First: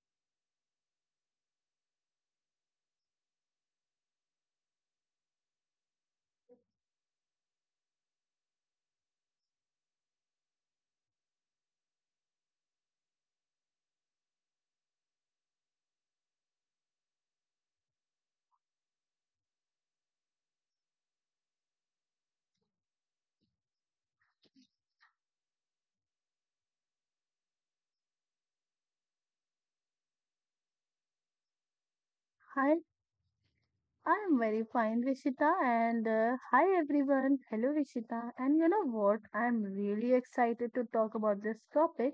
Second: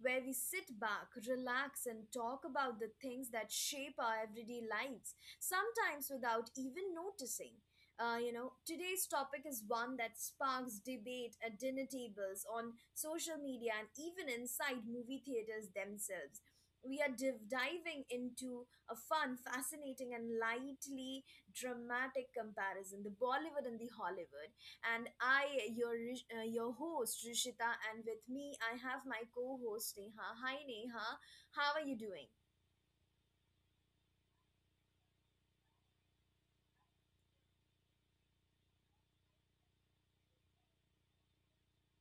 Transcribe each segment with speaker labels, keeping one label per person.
Speaker 1: where we sit back, relax, and talk about the things that shape our everyday lives, sometimes without even noticing. Today's topic is one that sparks debate at dinner tables, on social media, and even inside movie theaters themselves. We are diving into a fun, fascinating, and lightly dramatic comparison the Bollywood and the Hollywood, and I, your your host Rishita, and with me I have my co-host Neha. Hi Neha, how are you doing?
Speaker 2: Hi, I'm very fine, Rishita, and hi everyone. Hello, Rishita. And you know what? I'm really excited to talk about this topic.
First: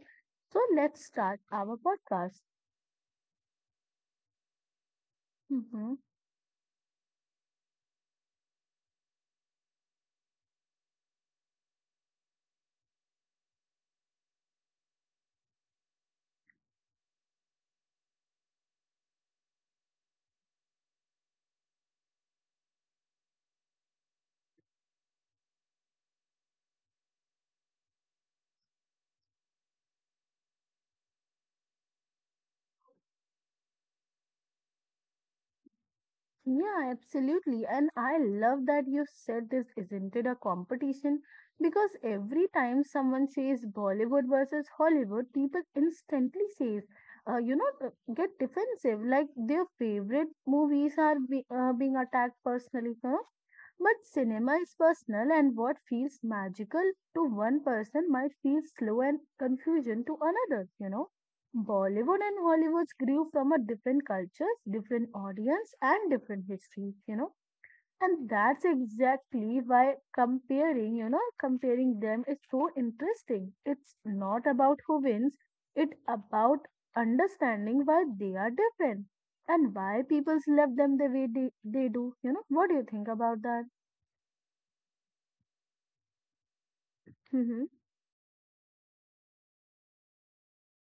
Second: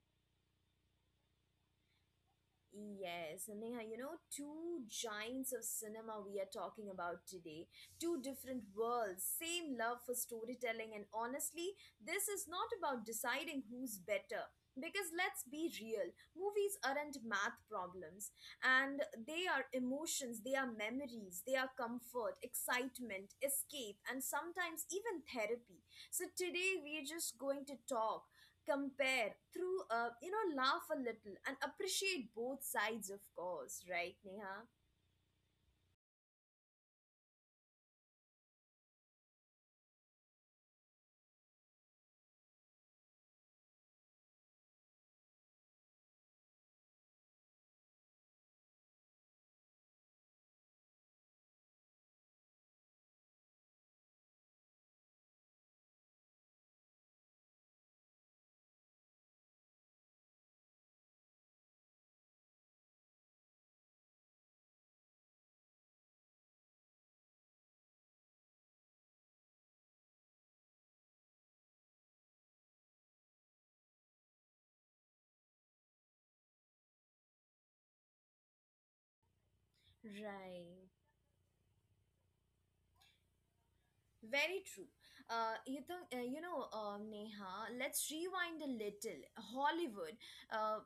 Speaker 2: So let's start our podcast.
Speaker 1: Yes, and Neha, you know, two giants of
Speaker 2: Hmm.
Speaker 1: cinema we are talking about today. Two different worlds, same love for storytelling, and honestly, this is not about deciding who's better. Because let's be real, movies aren't math problems, and they are emotions, they are memories, they are comfort, excitement, escape, and sometimes even therapy. So, today we're just going to talk compare through you know, laugh a little and appreciate both sides, of course, right Neha?
Speaker 2: Yeah, absolutely. And I love that you said this isn't it a competition because every time someone says Bollywood versus Hollywood, people instantly says, get defensive, like their favorite movies are being attacked personally. Huh? But cinema is personal, and what feels magical to one person might feel slow and confusion to another, you know. Bollywood and Hollywood grew from a different cultures, different audience, and different history, you know. And that's exactly why comparing them is so interesting. It's not about who wins, it's about understanding why they are different and why people love
Speaker 1: Right.
Speaker 2: them the way they do. You know, what do you think about that?
Speaker 1: Very true.
Speaker 2: Mhm.
Speaker 1: Neha, let's rewind a little. Hollywood, uh,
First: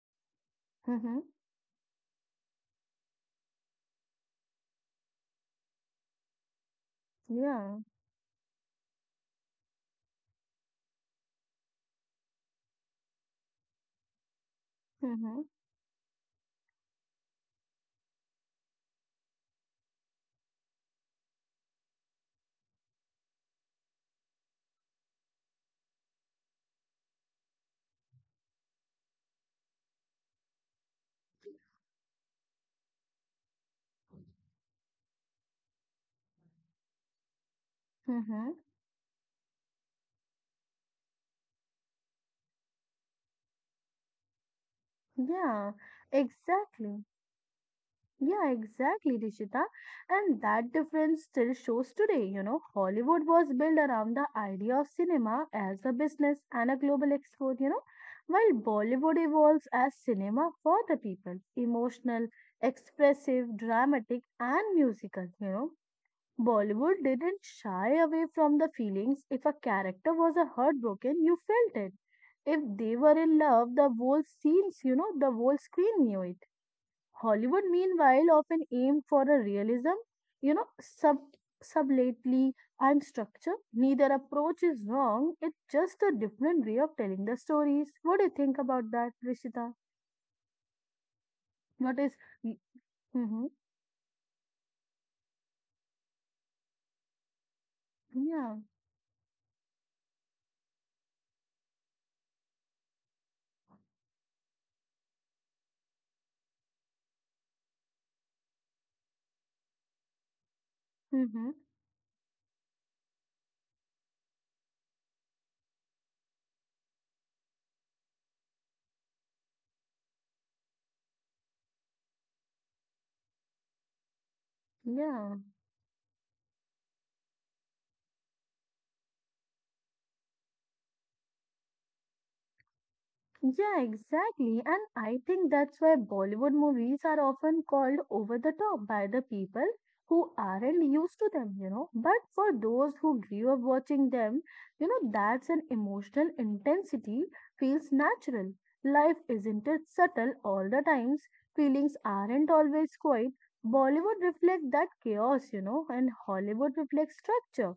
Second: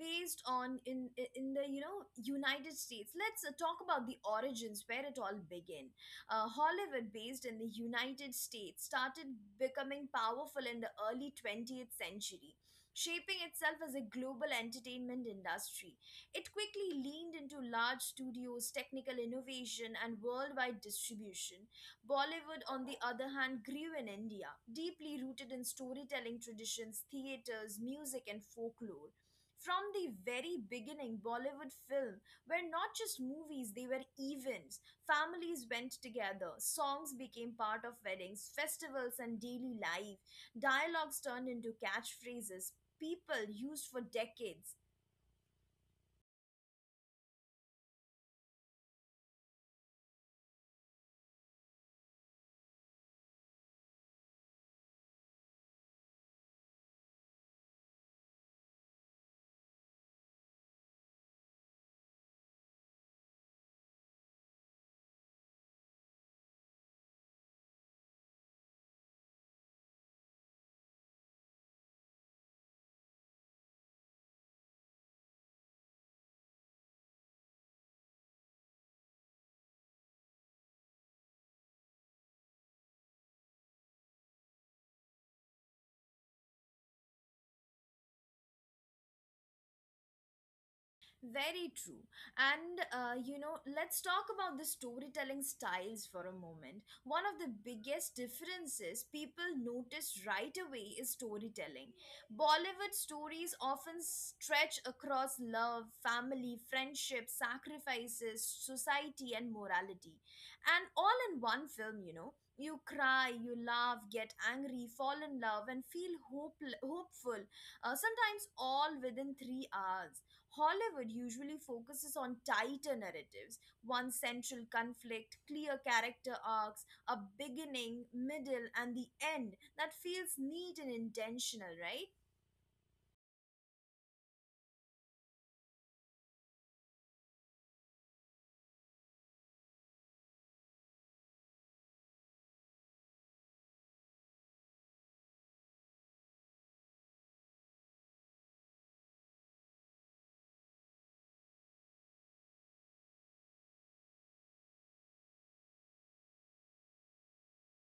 Speaker 1: based on
Speaker 2: Mhm.
Speaker 1: in the, you know, United States. Let's talk about the origins where it all began. Hollywood, based in the
Speaker 2: Yeah.
Speaker 1: United States, started becoming powerful in the early 20th century. Shaping itself as a global entertainment
Speaker 2: Mhm.
Speaker 1: industry, it quickly leaned into large studios, technical innovation, and worldwide distribution. Bollywood, on the other hand, grew in India, deeply rooted in storytelling traditions, theatres, music, and folklore. From the very beginning, Bollywood film were not just movies, they were events. Families went together, songs became part of
Speaker 2: Mhm.
Speaker 1: weddings, festivals, and daily life. Dialogues turned into catchphrases people used for decades.
Speaker 2: Yeah. Exactly. Yeah, exactly, Rishita. And that difference still shows today. You know, Hollywood was built around the idea of cinema as a business and a global export, you know, while Bollywood evolves as cinema for the people, emotional, expressive, dramatic, and musical, you know. Bollywood didn't shy away from the feelings. If a character was a heartbroken, you felt it. If they were in love, the whole scenes, you know, the whole screen knew it. Hollywood, meanwhile, often aimed for a realism, you know, sublately and structure. Neither approach is wrong. It's just a different way of telling the stories. What do you think about that, Rishita?
Speaker 1: Very
Speaker 2: What
Speaker 1: true.
Speaker 2: is?
Speaker 1: And, you
Speaker 2: Mm-hmm.
Speaker 1: know, let's talk about the storytelling styles for a moment. One of the biggest
Speaker 2: Yeah.
Speaker 1: differences people notice right away is storytelling. Bollywood stories often stretch across love, family, friendship, sacrifices, society, and morality. And all in
Speaker 2: Mm-hmm.
Speaker 1: one film, you know. You cry, you laugh, get angry, fall in love, and feel hopeful, sometimes all within 3 hours. Hollywood usually focuses on tighter narratives, one central conflict,
Speaker 2: Yeah.
Speaker 1: clear character arcs, a beginning, middle, and the end that feels neat and intentional, right?
Speaker 2: Yeah, exactly. And I think that's why Bollywood movies are often called over the top by the people who aren't used to them, you know. But for those who grew up watching them, you know, that's an emotional intensity feels natural. Life isn't it subtle all the times. Feelings aren't always quiet. Bollywood reflects that chaos, you know, and Hollywood reflects structure.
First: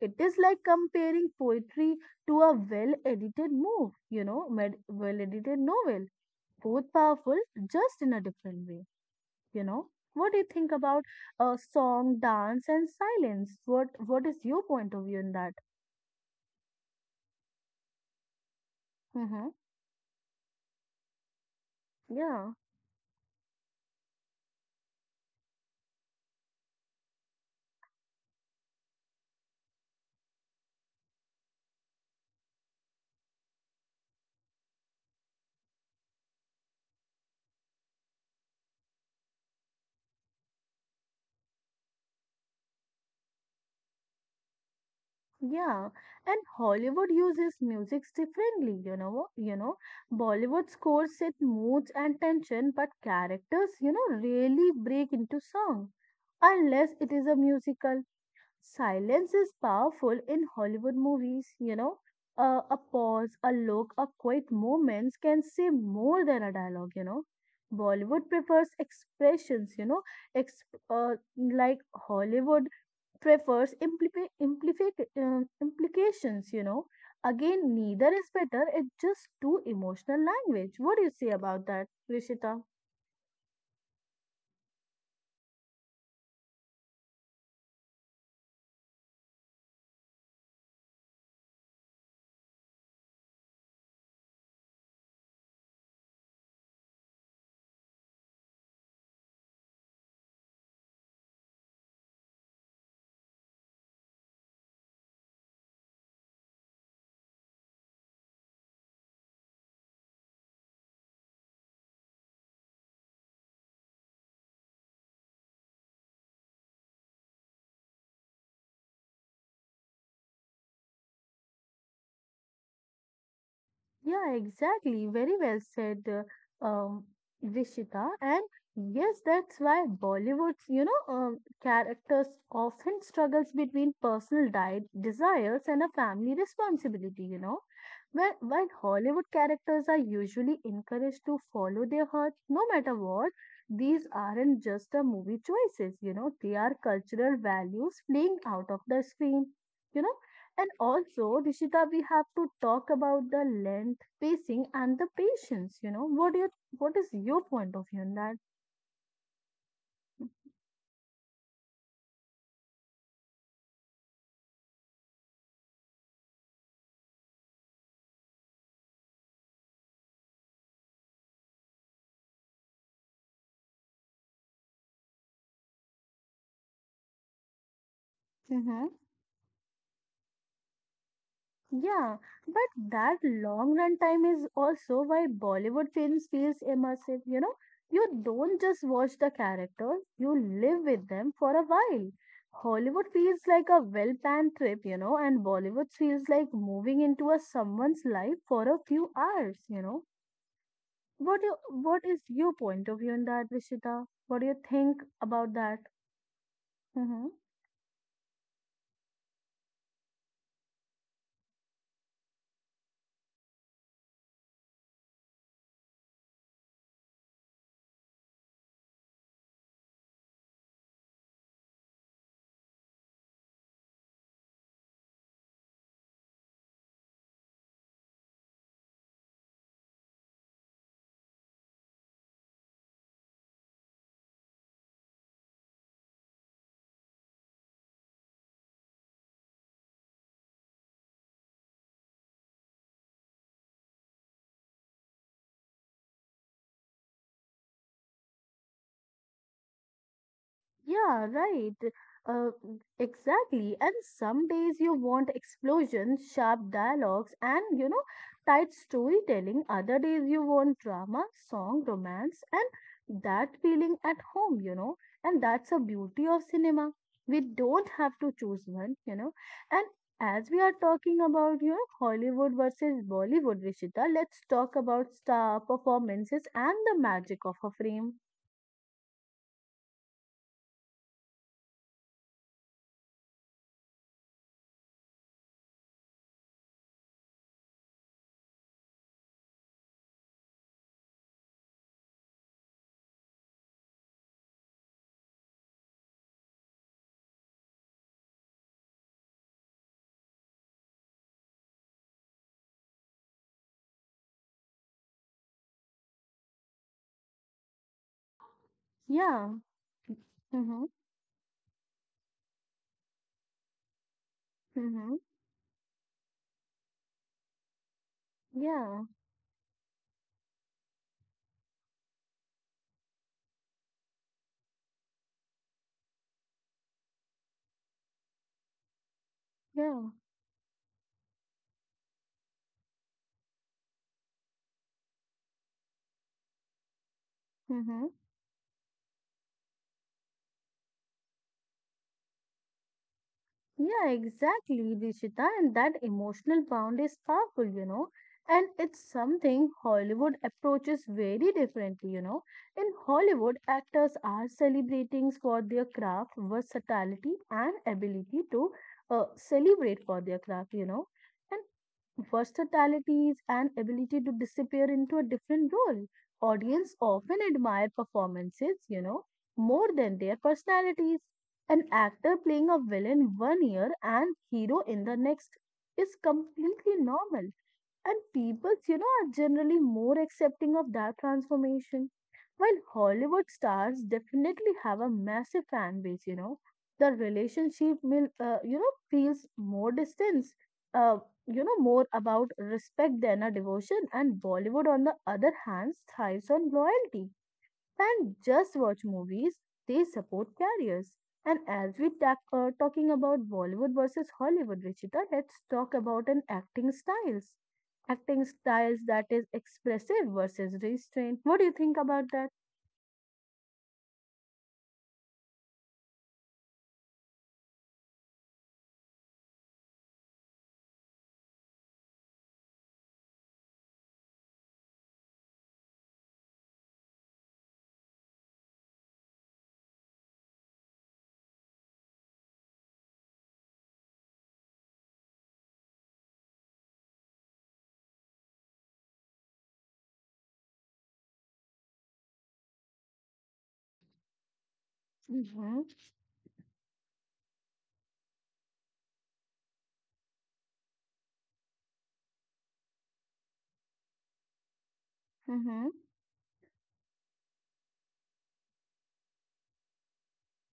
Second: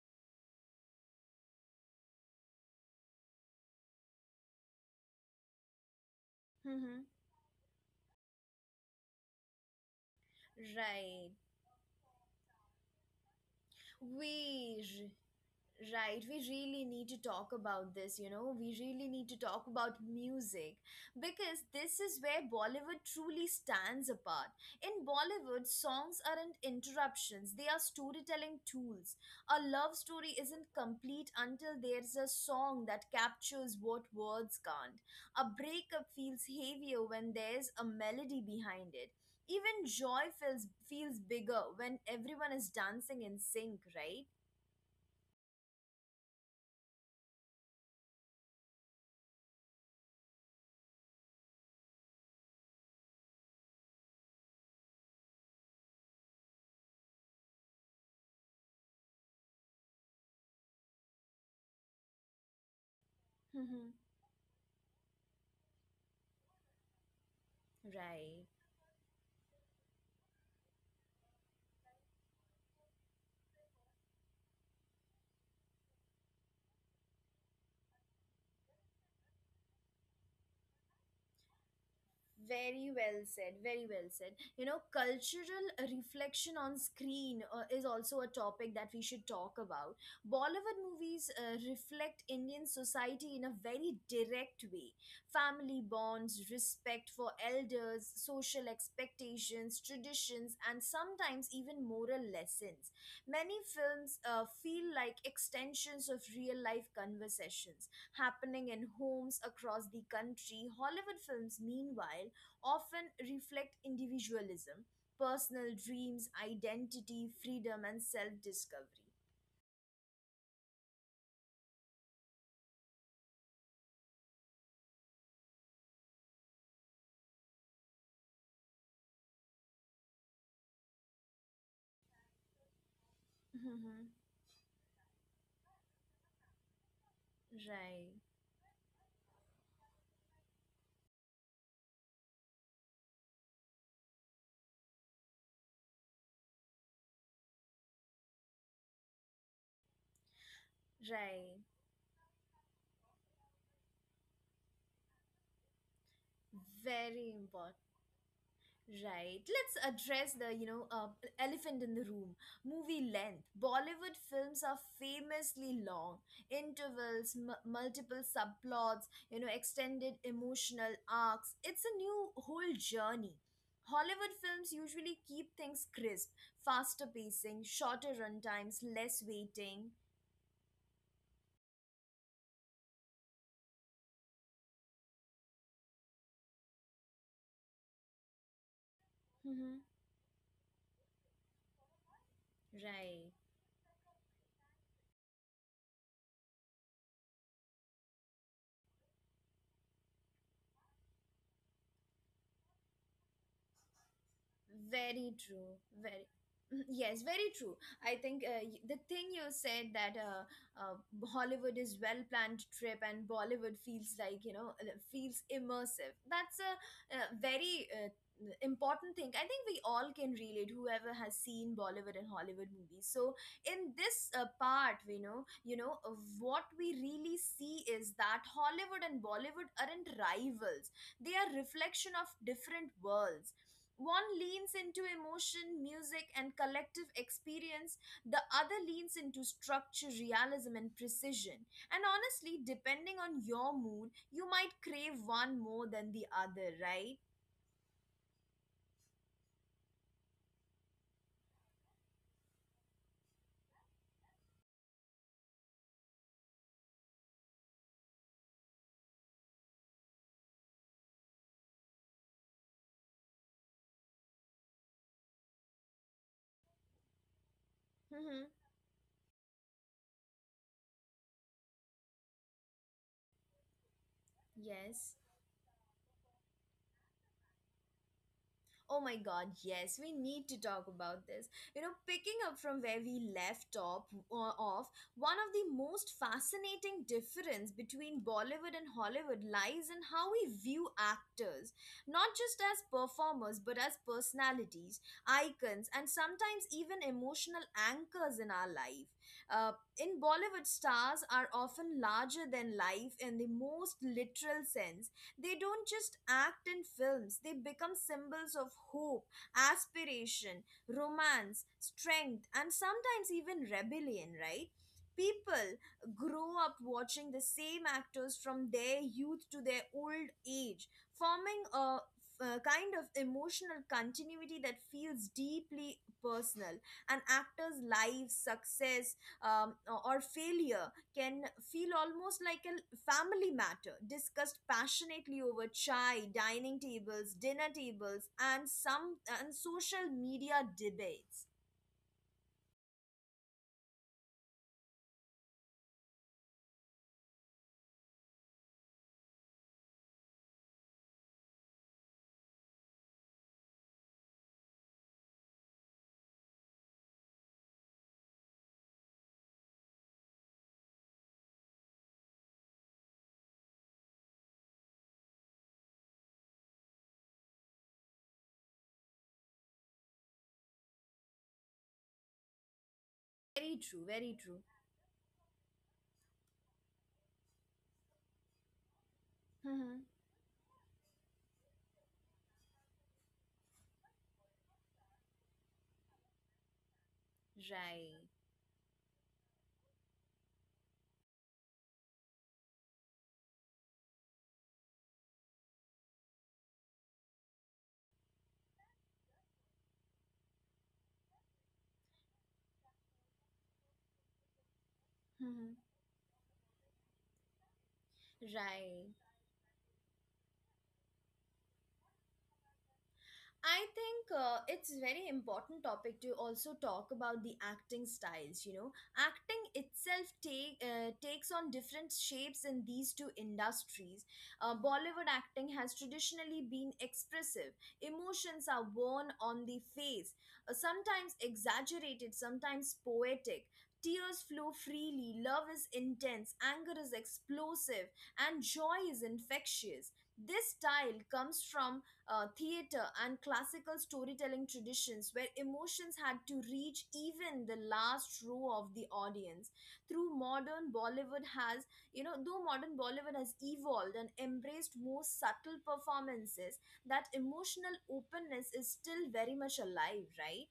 Speaker 2: It is like comparing poetry to a well edited move, well edited novel. Both
Speaker 1: Mm-hmm.
Speaker 2: powerful, just in a different way, you know. What do you think about
Speaker 1: Right.
Speaker 2: song, dance, and silence? What is your point of
Speaker 1: Weird.
Speaker 2: view on that?
Speaker 1: Right, we really need to talk about this, you know. We really need to
Speaker 2: Hmm.
Speaker 1: talk about music because this is
Speaker 2: Yeah,
Speaker 1: where Bollywood truly stands apart. In Bollywood, songs aren't interruptions, they are storytelling tools. A love story isn't complete until there's a song that captures what words can't. A breakup feels heavier when there's a melody behind it. Even joy feels bigger when everyone is dancing in sync, right?
Speaker 2: yeah. And Hollywood uses music differently, you know. You know, Bollywood scores set moods and tension, but characters, you know, really break into song unless it is a musical silence is powerful in Hollywood movies, you know. A pause, a look, a quiet moments can say more than a dialogue, you know. Bollywood
Speaker 1: Right.
Speaker 2: prefers expressions, you know, like Hollywood prefers implications, you know. Again, neither is better, it's just too emotional language. What do you say about that, Rishita?
Speaker 1: Very well said, very well said. You know, cultural reflection on screen is also a topic that we should talk about. Bollywood movies reflect Indian society in a very direct way: family bonds, respect for elders, social expectations, traditions, and sometimes even moral lessons. Many films feel like extensions of real life conversations happening in homes across the country. Hollywood films, meanwhile, often reflect individualism, personal dreams, identity, freedom, and self discovery.
Speaker 2: Yeah, exactly. Very well said, Rishita. And yes, that's why Bollywood's, you know, characters often struggles between
Speaker 1: Mhm.
Speaker 2: personal diet desires and a family responsibility, you know.
Speaker 1: Right,
Speaker 2: While Hollywood characters are usually encouraged to follow their heart no matter what, these aren't just a movie choices, you know, they are cultural values playing out of the screen. You know, and also,
Speaker 1: right.
Speaker 2: Rishita, we have to talk about the length, pacing, and the patience. You know, what is
Speaker 1: Very
Speaker 2: your point of
Speaker 1: important.
Speaker 2: view on that?
Speaker 1: Right. Let's address the, you know, elephant in the room. Movie length. Bollywood films are famously long. Intervals, multiple subplots, you know, extended emotional arcs. It's a new whole journey. Hollywood films usually keep things crisp, faster pacing, shorter
Speaker 2: Mm-hmm.
Speaker 1: runtimes, less waiting.
Speaker 2: Yeah, but that long run time is also why Bollywood films feels immersive, you know. You don't just watch the
Speaker 1: Hmm.
Speaker 2: characters, you live with them for a while. Hollywood feels
Speaker 1: Right.
Speaker 2: like a well-planned trip, you know, and Bollywood feels like moving into a someone's life for a few hours, you know. What is your point of view on that, Rishita? What do you think
Speaker 1: Very
Speaker 2: about that?
Speaker 1: true. Very Mm,
Speaker 2: Mm-hmm.
Speaker 1: yes, very true. I think the thing you said that Hollywood is well planned trip and Bollywood feels like, you know, feels immersive. That's a, very important thing. I think we all can relate. Whoever has seen Bollywood and Hollywood movies. So in this part, we know, what we really see is that Hollywood and Bollywood aren't rivals. They are reflection of different worlds. One leans into emotion, music, and collective experience, the other leans into structure, realism, and precision. And honestly, depending on your mood, you might crave one more than the other, right?
Speaker 2: Yeah, right. Uh, exactly. And some days you want explosions, sharp dialogues, and you know, tight storytelling. Other days you want drama, song, romance, and that feeling at home, you know. And that's a beauty of cinema. We don't have to choose one,
Speaker 1: Mm-hmm.
Speaker 2: you know. And as we are talking about, you know, Hollywood versus Bollywood, Rishita, let's talk about star
Speaker 1: Yes.
Speaker 2: performances and the magic of a frame.
Speaker 1: Oh my god, yes, we need to talk about this. You know, picking up from where we left off, uh, off one of the most fascinating difference between Bollywood and Hollywood lies in how we view actors, not just as performers but as personalities, icons, and sometimes even emotional anchors in our life. Uh, in Bollywood, stars are often larger than life in the most literal sense. They don't just act in films, they become symbols of
Speaker 2: Yeah.
Speaker 1: hope,
Speaker 2: Mm-hmm.
Speaker 1: aspiration, romance, strength, and sometimes even rebellion,
Speaker 2: Mm-hmm.
Speaker 1: right? People grow up watching the same actors
Speaker 2: Yeah,
Speaker 1: from their youth to their old age, forming a kind of emotional continuity that feels deeply personal. An actor's life, success,
Speaker 2: yeah.
Speaker 1: or failure can feel almost like a family matter, discussed passionately over chai, dining tables,
Speaker 2: Mm-hmm.
Speaker 1: dinner tables, and social media debates.
Speaker 2: Yeah, exactly, Dishita. And that emotional bond is powerful, you know. And it's something Hollywood approaches very differently, you know. In Hollywood, actors are celebrating for their craft, versatility, and ability to celebrate for their craft, you know. And versatilities and ability to disappear into a different role. Audience often admire performances, you know, more than their personalities. An actor playing a villain 1 year
Speaker 1: Very
Speaker 2: and
Speaker 1: true, very
Speaker 2: hero
Speaker 1: true.
Speaker 2: in the next is completely normal. And people, you know, are generally more
Speaker 1: Mhm.
Speaker 2: accepting of that transformation. While Hollywood stars definitely have a massive fan base, you know, the relationship will,
Speaker 1: Right.
Speaker 2: you know, feels more distance, uh, you know, more about respect than a devotion. And Bollywood, on the other hand, thrives on loyalty and just watch movies, they support careers. And as we talking about Bollywood versus Hollywood, Richita, let's talk
Speaker 1: Mhm.
Speaker 2: about an acting styles. Acting styles that
Speaker 1: Right.
Speaker 2: is expressive versus restrained. What do you think about that?
Speaker 1: I think it's very important topic to also talk about the acting styles. You know, acting itself takes on different shapes in these two industries. Bollywood acting has traditionally been expressive. Emotions are worn on the face, sometimes exaggerated, sometimes poetic. Tears flow freely, love is intense, anger is explosive, and joy is infectious. This style comes from theater and classical storytelling traditions where
Speaker 2: Mm-hmm.
Speaker 1: emotions had to reach even the last row of the audience. Through modern bollywood has you know Though modern Bollywood has evolved and embraced more subtle performances, that emotional openness is still very much alive, right?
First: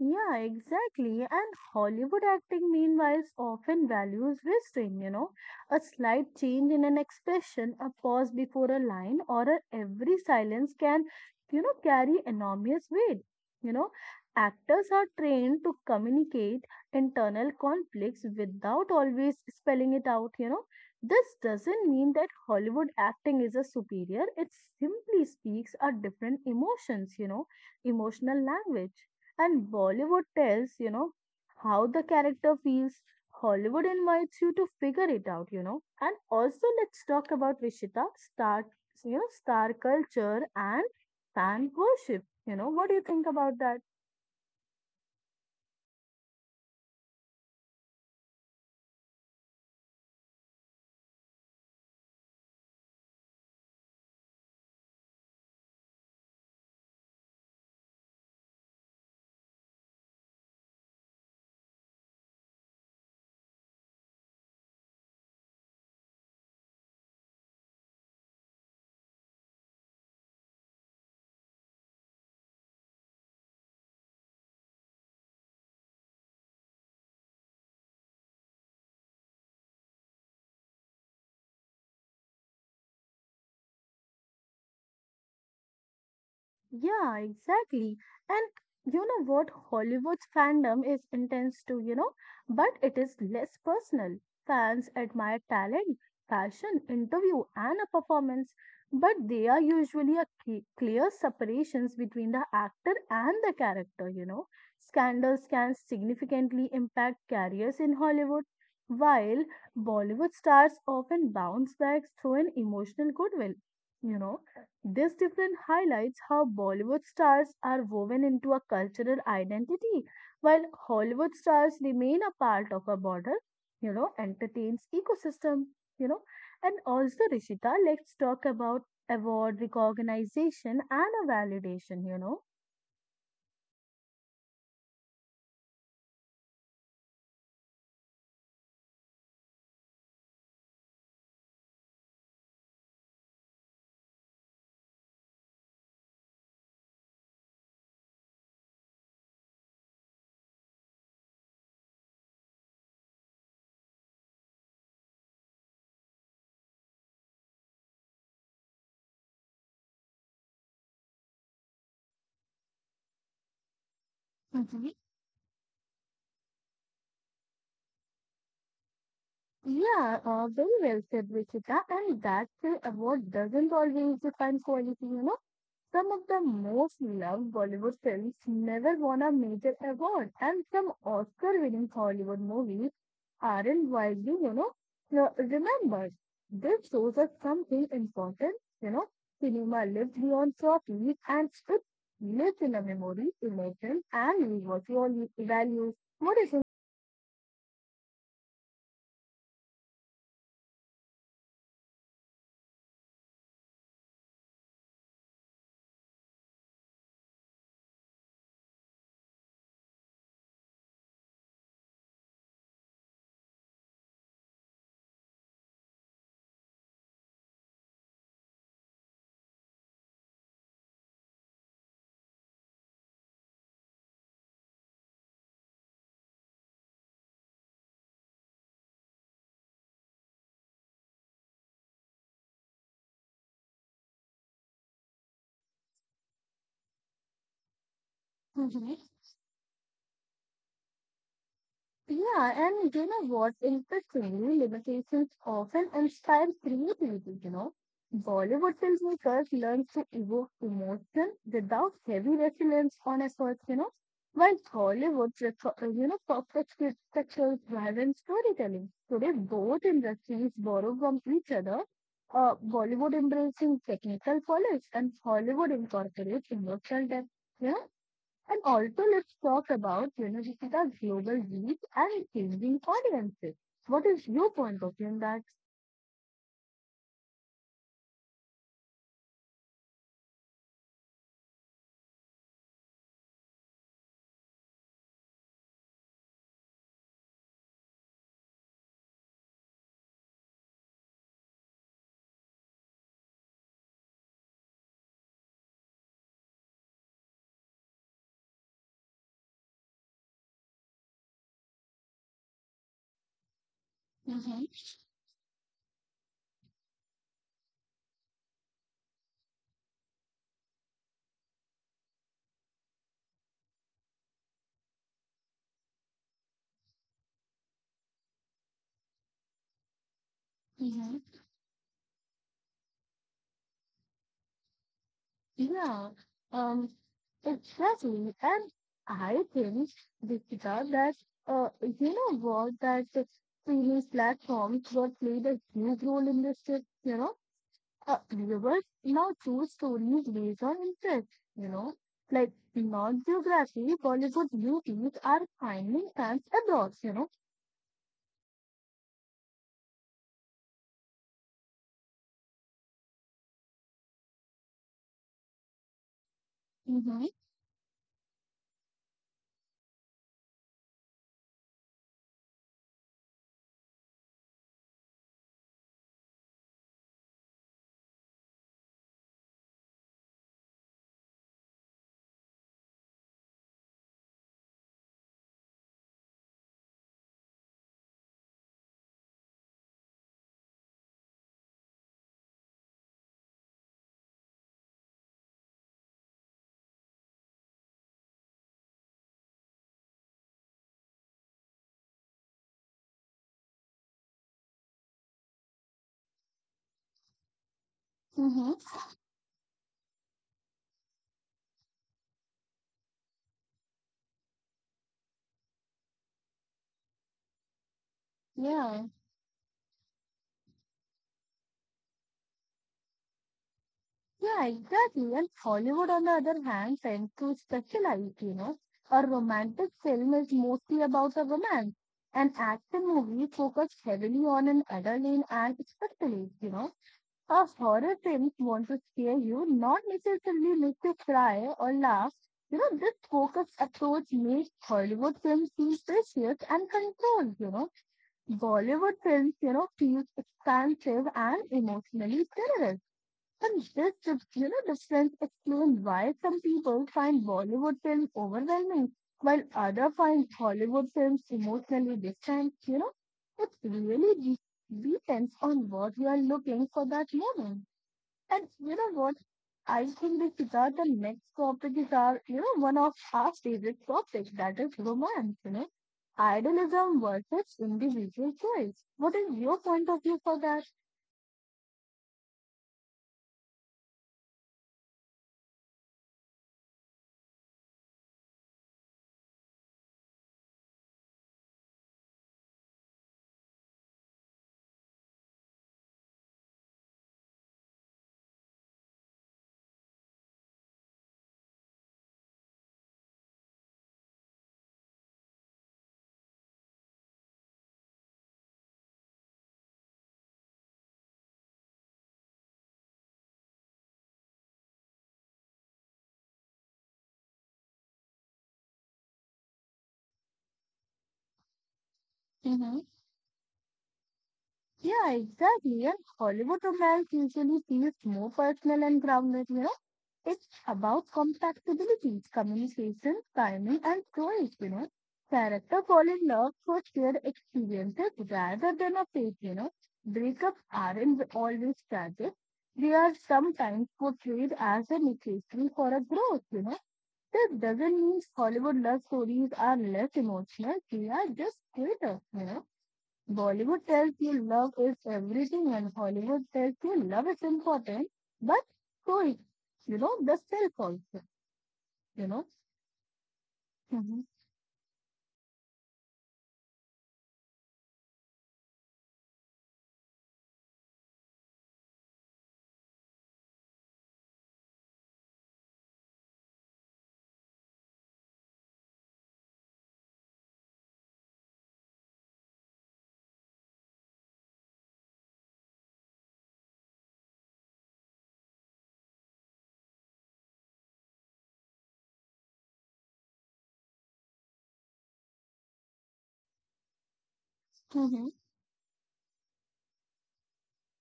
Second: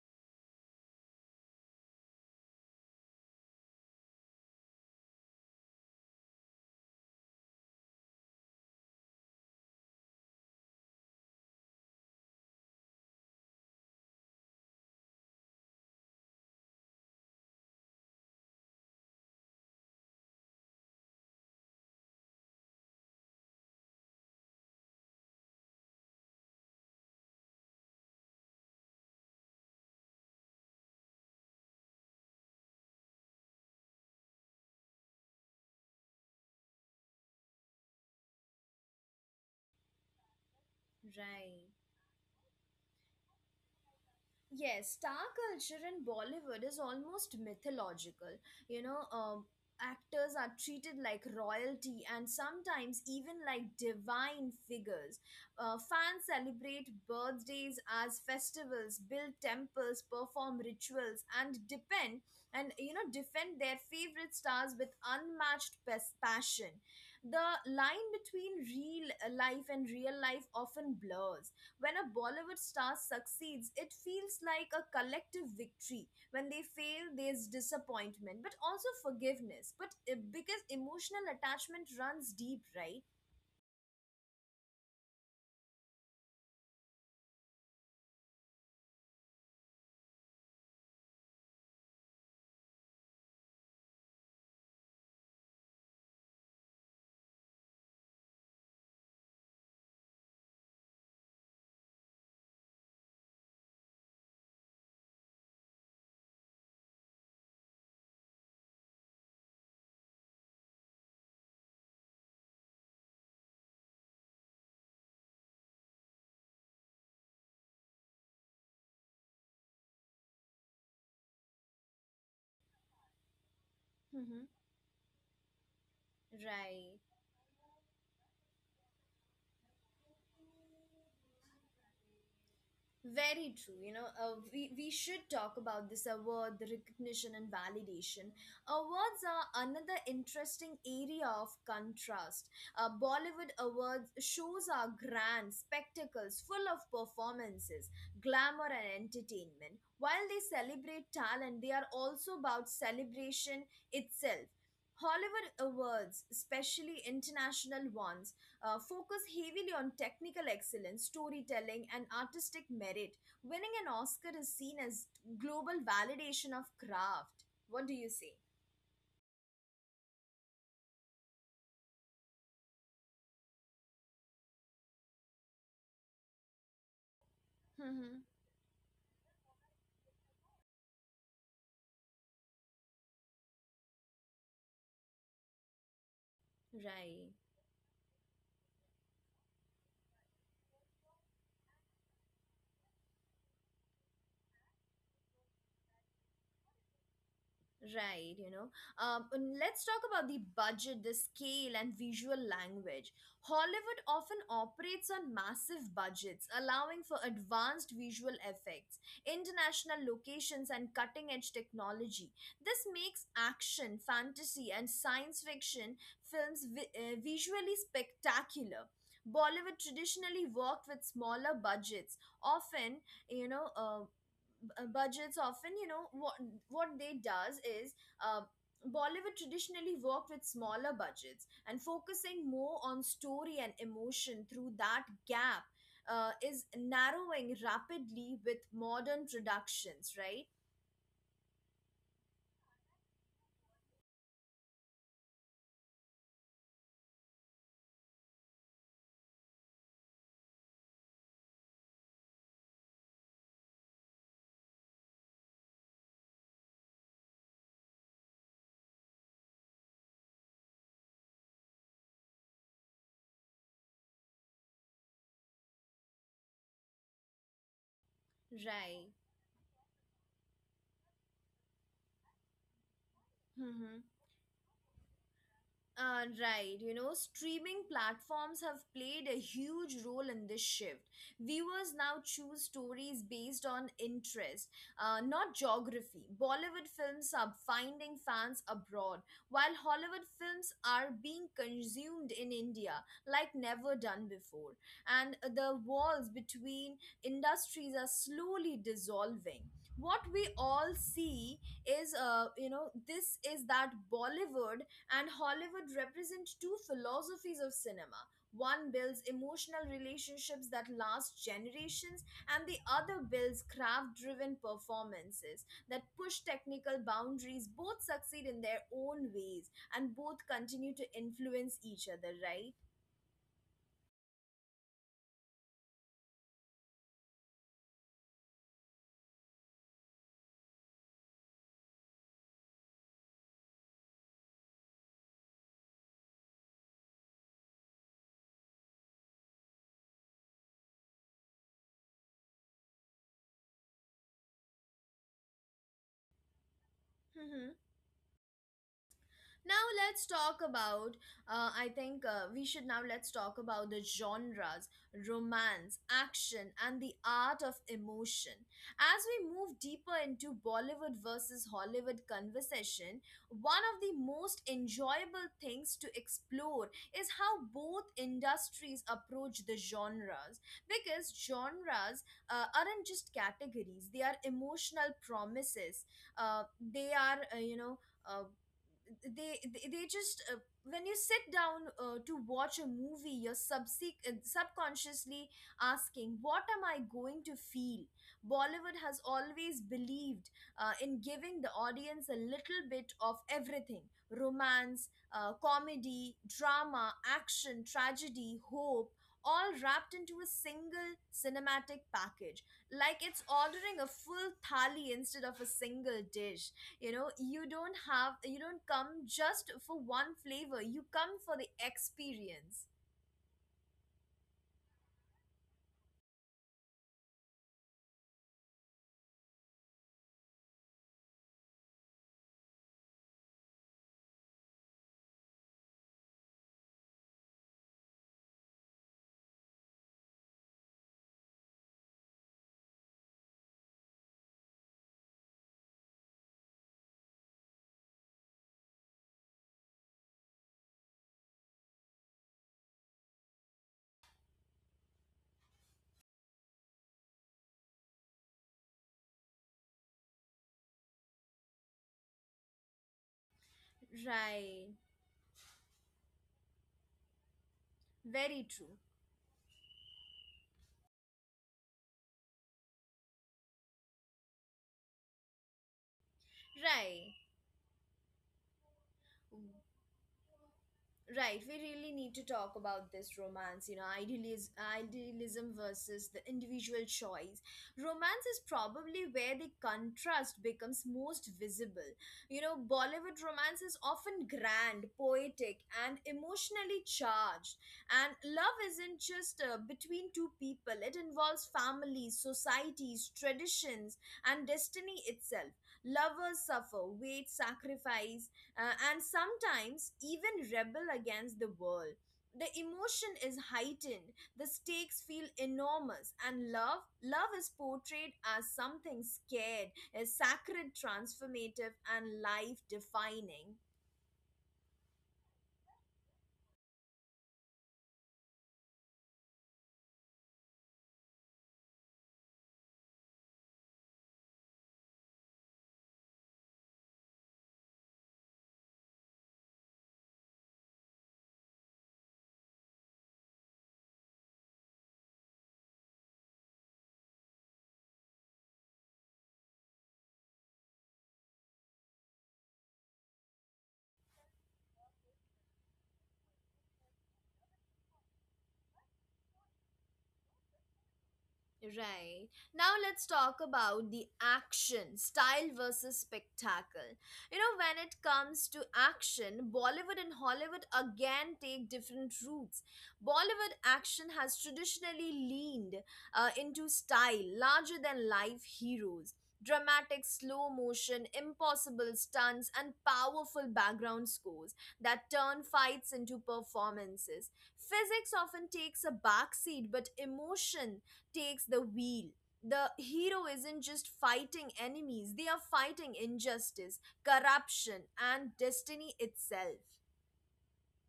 Speaker 2: Yeah, exactly. And Hollywood acting, meanwhile, often values restraint, you know, a slight change in an expression, a pause before a line, or a every silence can, you know, carry enormous weight. You know, actors are trained to communicate internal conflicts without always spelling it out, you know. This doesn't mean that Hollywood acting is a superior, it simply speaks a different emotions, you know, emotional language. And Bollywood tells, you know, how the character feels. Hollywood invites you to figure it out, you know. And also, let's talk about Rishita, star culture and
Speaker 1: Right.
Speaker 2: fan worship. You know, what do you think about that?
Speaker 1: Yes, star culture in Bollywood is almost mythological. You know, actors are treated like royalty and sometimes even like divine figures. Fans celebrate birthdays as festivals, build temples, perform rituals, and depend and you know defend their favorite stars with unmatched passion. The line between real life and real life often blurs. When a Bollywood star succeeds, it feels like a collective victory. When they fail, there's disappointment, but also forgiveness. But because emotional attachment runs deep, right?
Speaker 2: Yeah, exactly. And you know what? Hollywood's fandom is intense too, you know, but it is less personal. Fans admire talent, fashion, interview, and a performance, but there are usually a clear separations between the actor and the character, you know. Scandals can significantly impact careers in Hollywood, while Bollywood stars often bounce back through an emotional goodwill, you know. This difference highlights how Bollywood stars are woven into a cultural identity, while Hollywood stars remain a part of a broader, you know,
Speaker 1: Hmm.
Speaker 2: entertains ecosystem, you know. And also,
Speaker 1: Right.
Speaker 2: Rishita, let's talk about award recognition and a validation, you know.
Speaker 1: Very true. You know, we should talk about this award, the recognition and validation. Awards are another interesting area of contrast. Bollywood awards shows are grand spectacles full of performances, glamour, and entertainment. While they celebrate talent, they are also about celebration itself. Hollywood awards, especially international ones, focus heavily on technical excellence, storytelling, and artistic merit. Winning an Oscar is seen as global validation of craft. What do you say?
Speaker 2: And quality, you know, some of the most Bollywood films ever won major awards or aren't widely, you know, remembered. This Some
Speaker 1: Right.
Speaker 2: something important, you know. Cinema lived beyond trophies and it lived in a memory, emotion, and visual values. What do
Speaker 1: Right, you know. And let's talk about the budget, the scale, and visual language. Hollywood often operates on massive budgets, allowing for advanced visual effects, international locations, and cutting edge technology. This makes action, fantasy, and science fiction films visually spectacular. Bollywood traditionally worked with smaller budgets, often, you know, budgets often you know what they does is uh, Bollywood traditionally worked with smaller budgets and focusing more on story and emotion through that gap, is narrowing rapidly
Speaker 2: you
Speaker 1: with
Speaker 2: think?
Speaker 1: modern productions, right?
Speaker 2: Yeah, and you know what? Interestingly, limitations often inspire creativity, you know. Bollywood filmmakers learn to evoke emotion without heavy reliance on effort, you know, while Hollywood, you know, perfectly structures driven storytelling. Today, both industries borrow from each other, Bollywood embracing technical polish and Hollywood incorporates emotional depth. You know, and also,
Speaker 1: Right.
Speaker 2: let's talk about Universita's global reach and changing audiences.
Speaker 1: Hmm.
Speaker 2: What is your point of view on that?
Speaker 1: Right, you know, streaming platforms have played a huge role in this shift. Viewers now choose stories based on interest, not geography. Bollywood films are finding fans abroad, while Hollywood films are being consumed in India like never done before. And the walls between industries are slowly dissolving. What we all see is, you know, this is that
Speaker 2: Mm-hmm.
Speaker 1: Bollywood and Hollywood represents two philosophies of cinema. One builds emotional relationships that last generations, and the other builds craft driven performances that push technical boundaries. Both succeed in their own ways, and both
Speaker 2: Mm-hmm.
Speaker 1: continue to influence each other, right?
Speaker 2: Yeah, um, exactly. And I think, Dikshita, that you know what, that streaming platforms what played a huge role in this shift, you know, viewers now choose stories based on interest, you know, like non-geography, Bollywood beauties are finding fans abroad, you know.
Speaker 1: Now let's talk about, I think we should now let's talk about the genres, romance, action, and
Speaker 2: Mm-hmm.
Speaker 1: the art of emotion. As we move deeper into Bollywood versus Hollywood conversation, one of the most enjoyable things to explore is how both industries approach the genres, because genres aren't just categories, they are emotional promises. Uh, they are you know uh, they just When you sit down to watch a movie, you're subconsciously asking, what am I going to feel? Bollywood has always believed in giving the audience a little bit of everything: romance, comedy, drama, action, tragedy,
Speaker 2: Mm-hmm.
Speaker 1: hope, all wrapped into a single cinematic package, like it's ordering a full thali instead of a single dish. You know, you don't
Speaker 2: Yeah.
Speaker 1: come just for one flavor, you come for the experience.
Speaker 2: Yeah, exactly. And Hollywood, on the other hand, tends to specialize, you know. A romantic film is mostly about a romance. An action movie focused heavily on an adrenaline and especially, you know. A horror film want to scare you, not necessarily make you cry or laugh. You know, this focused approach makes Hollywood films feel precious and controlled, you know Bollywood films, you know, feels expansive and emotionally generous. And this, you know, difference explains why some people find Bollywood films overwhelming, while others find Hollywood films emotionally distant. You know, it really
Speaker 1: Right.
Speaker 2: depends on what you are looking for that moment. And
Speaker 1: Very
Speaker 2: you
Speaker 1: true.
Speaker 2: know what? I think the guitar, the next topic is our, you know, one of our favorite topics, that is romance, you know. Idealism
Speaker 1: Right.
Speaker 2: versus individual choice. What is your point of view for that?
Speaker 1: Right, we really need to talk about this romance, you know, idealism versus the individual choice. Romance is probably where the contrast becomes most visible. You know, Bollywood romance is often grand, poetic, and emotionally charged. And love isn't just between two people, it involves families, societies, traditions, and destiny itself. Lovers suffer, wait, sacrifice, and sometimes even rebel against the world. The emotion is heightened, the stakes feel enormous, and love is portrayed as something scared, is sacred, transformative, and life
Speaker 2: Hmm.
Speaker 1: defining.
Speaker 2: Yeah, exactly. And Hollywood romance usually feels more personal and grounded, you know. It's about compatibility, communication, timing, and choice, you know. Character fall in love for shared experiences rather than a fate, you know. Breakups aren't always tragic. They are sometimes portrayed as a necessary for a growth, you know. That doesn't mean Hollywood love stories are less emotional. They are just greater, you know. Bollywood tells you love is everything and Hollywood tells you love is important, but so is, you know, the self also, you know.
Speaker 1: Right. Now let's talk about
Speaker 2: Hmm.
Speaker 1: the action, style versus spectacle. You know, when it comes to action, Bollywood and Hollywood again take different routes. Bollywood action has traditionally leaned into style, larger than life heroes. Dramatic slow motion, impossible stunts, and powerful background scores that turn fights into performances. Physics often takes a backseat, but emotion takes the wheel. The hero isn't just fighting enemies, they are fighting injustice, corruption,
Speaker 2: Hmm.
Speaker 1: and destiny itself.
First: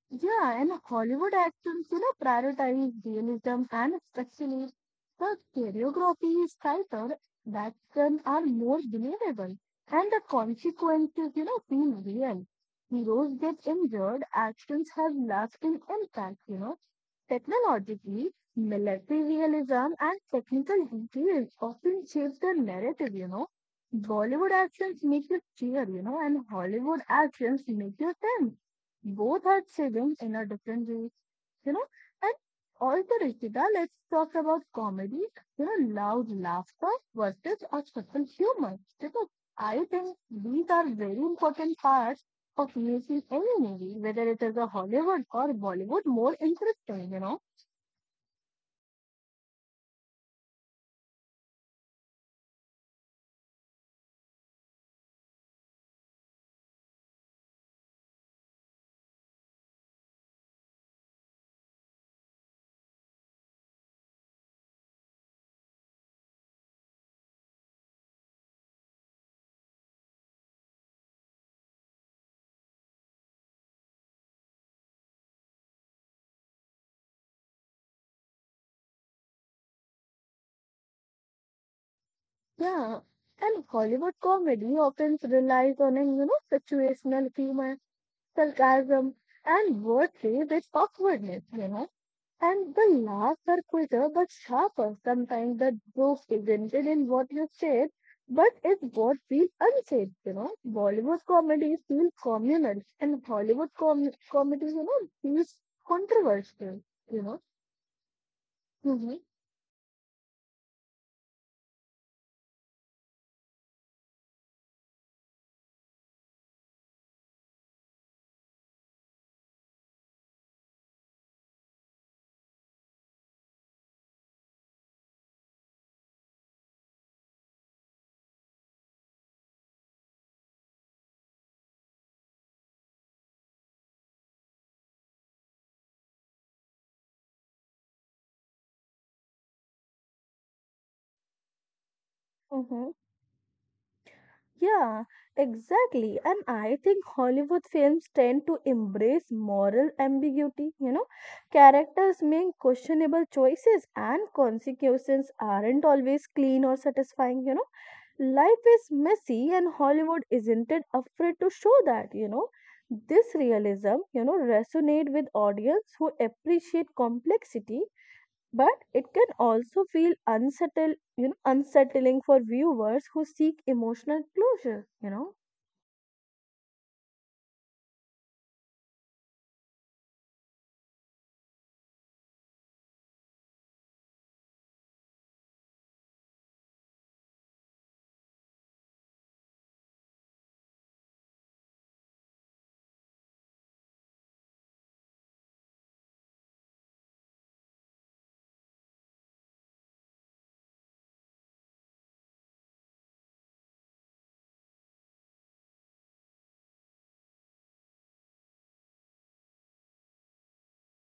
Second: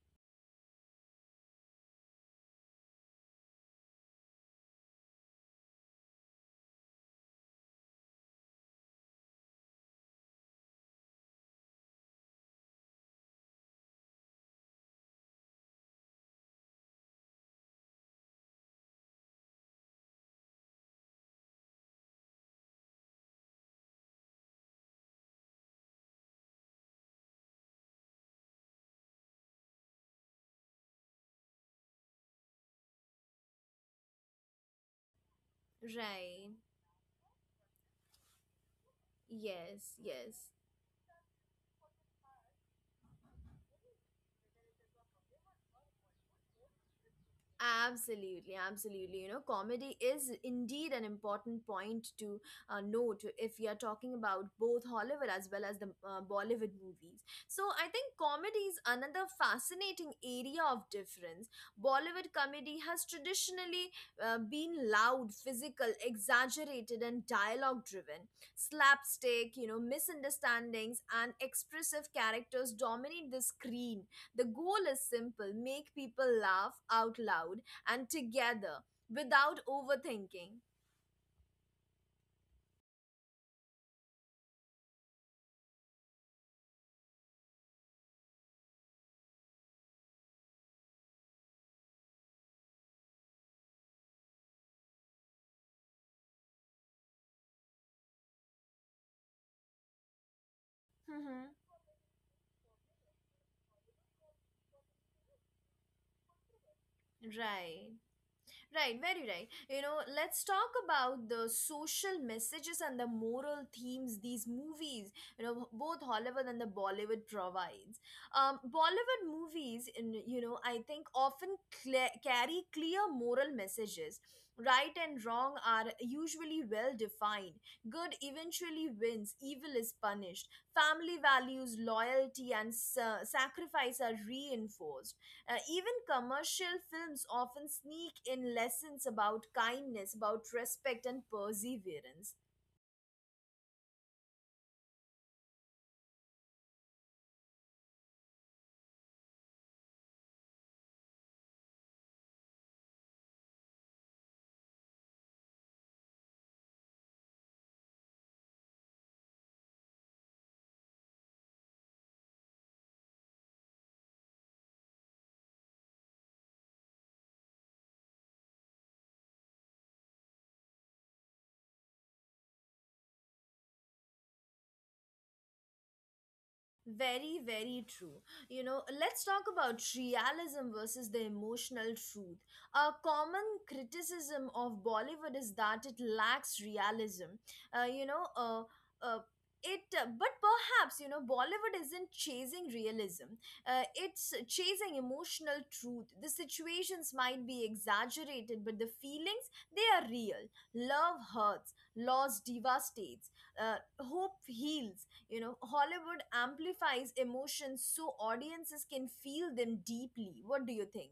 Speaker 2: Yeah, and Hollywood actions, you know, prioritize realism and especially the choreography is tighter, the action are more believable, and the consequences, you know, feel real. Heroes get injured, actions have lasting impact, you know. Technologically, military realism and technical details often shape the narrative. Bollywood actions make you cheer, and Hollywood actions make you tense. Both are thrilling in a different way, you know. And also, Rishita, let's talk about comedy, loud
Speaker 1: Right.
Speaker 2: laughter versus a subtle humor. I
Speaker 1: Yes,
Speaker 2: think
Speaker 1: yes.
Speaker 2: these are very important parts of making any movie, whether it is a Hollywood or Bollywood, more interesting.
Speaker 1: Absolutely, absolutely. You know, comedy is indeed an important point to note if we are talking about both Hollywood as well as the Bollywood movies. So, I think comedy is another fascinating area of difference. Bollywood comedy has traditionally been loud, physical, exaggerated, and dialogue driven. Slapstick, you know, misunderstandings, and expressive characters dominate the screen. The goal is simple, make people laugh out loud and together without overthinking.
Speaker 2: Yeah, and Hollywood comedy often relies on a situational humor, sarcasm, and wordplay with awkwardness. And the laughs are quicker but sharper. Sometimes the joke isn't in what you said, but it's what feels unsaid. Bollywood comedy feels communal, and Hollywood comedy, feels controversial, you know.
Speaker 1: Right. Right,
Speaker 2: Mm-hmm.
Speaker 1: very right. You know, let's talk about the social messages and the moral themes these movies, you know, both Hollywood and the Bollywood provides. Bollywood movies, in, you know, I think often cle carry clear moral messages. Right and wrong are usually well defined. Good eventually wins, evil is punished. Family values, loyalty, and sacrifice are reinforced. Uh, even commercial films often sneak in lessons about kindness, about respect, and perseverance.
Speaker 2: Yeah, exactly. And I think Hollywood films tend to embrace moral ambiguity. Characters make questionable choices, and consequences aren't always clean or satisfying. Life is messy, and Hollywood isn't it afraid to show that. This realism, resonate with audience who appreciate complexity but it can also feel unsettled, you know, unsettling for viewers who seek emotional closure.
Speaker 1: Very, very true. You know, let's talk about realism versus the emotional truth. A common criticism of Bollywood is that it lacks realism. Uh, you know, uh, uh, but perhaps, you know, Bollywood isn't chasing realism, it's chasing emotional truth. The situations might be exaggerated, but the feelings, they are real. Love hurts, loss devastates, hope heals. You know, Hollywood amplifies emotions so audiences can feel them deeply. What do you think?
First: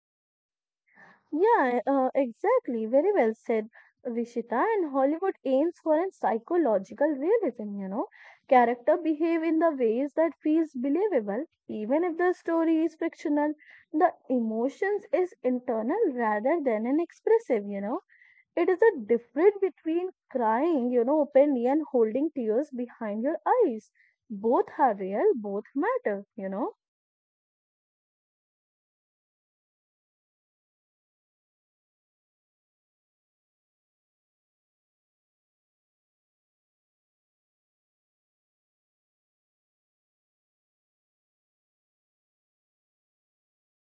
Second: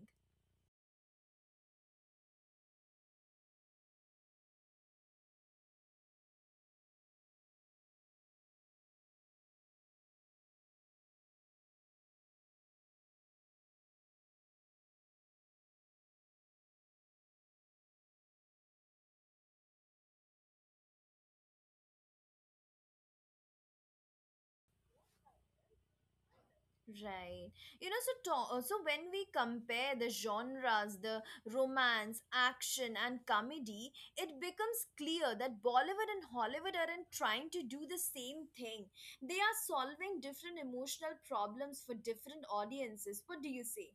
Speaker 2: Yeah, exactly. Very well said, Rishita. And Hollywood aims for a psychological realism. Character behave in the ways that feels believable, even if the story is fictional. The emotions is internal rather than an expressive. It is a difference between crying, you know, openly and holding tears behind your eyes. Both are real, both matter.
Speaker 1: Right. You know, so so when we compare the genres, the romance, action, and comedy, it becomes clear that Bollywood and Hollywood aren't trying to do the same thing. They are solving different emotional problems for different audiences. What do you say?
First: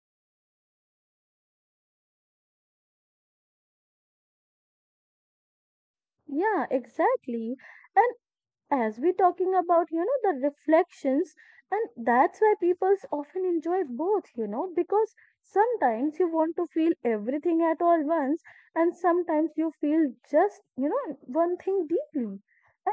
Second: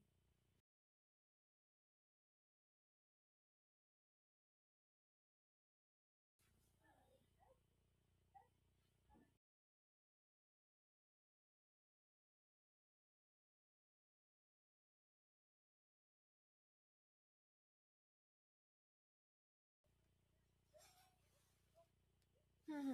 Speaker 2: Yeah, exactly. And as we're talking about the reflections, and that's why people often enjoy both because sometimes you want to feel everything at all once, and sometimes you feel just one thing deeply.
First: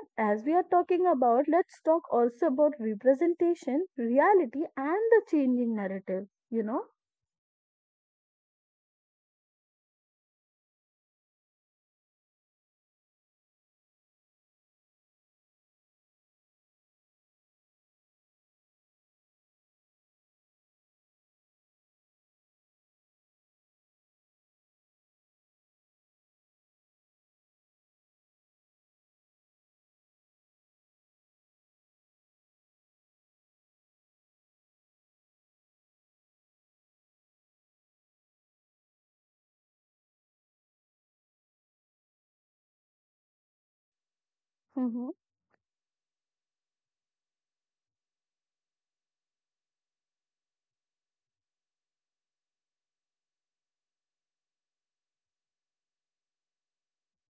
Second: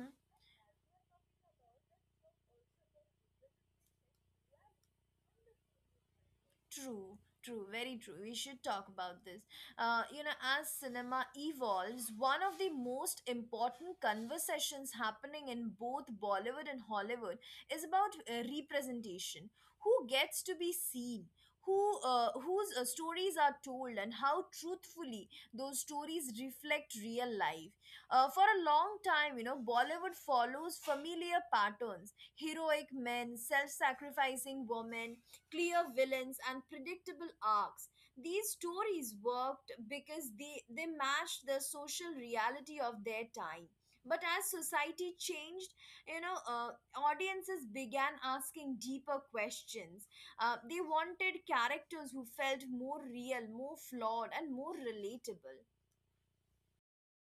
Speaker 2: And as we are talking about, let's talk also about representation, reality, and the changing narrative.
Speaker 1: True, true, very true. We should talk about this. You know, as cinema evolves, one of the most important conversations happening in both Bollywood and Hollywood is about representation. Who gets to be seen? Whose stories are told, and how truthfully those stories reflect real life. For a long time, you know, Bollywood follows familiar patterns, heroic men, self sacrificing women, clear villains and predictable arcs. These stories worked because they matched the social reality of their time. But as society
Speaker 2: Mm-hmm.
Speaker 1: changed, you know, audiences began asking deeper questions. They wanted characters who felt more real, more flawed, and more relatable.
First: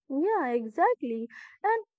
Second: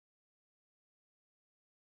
Speaker 2: Yeah, exactly.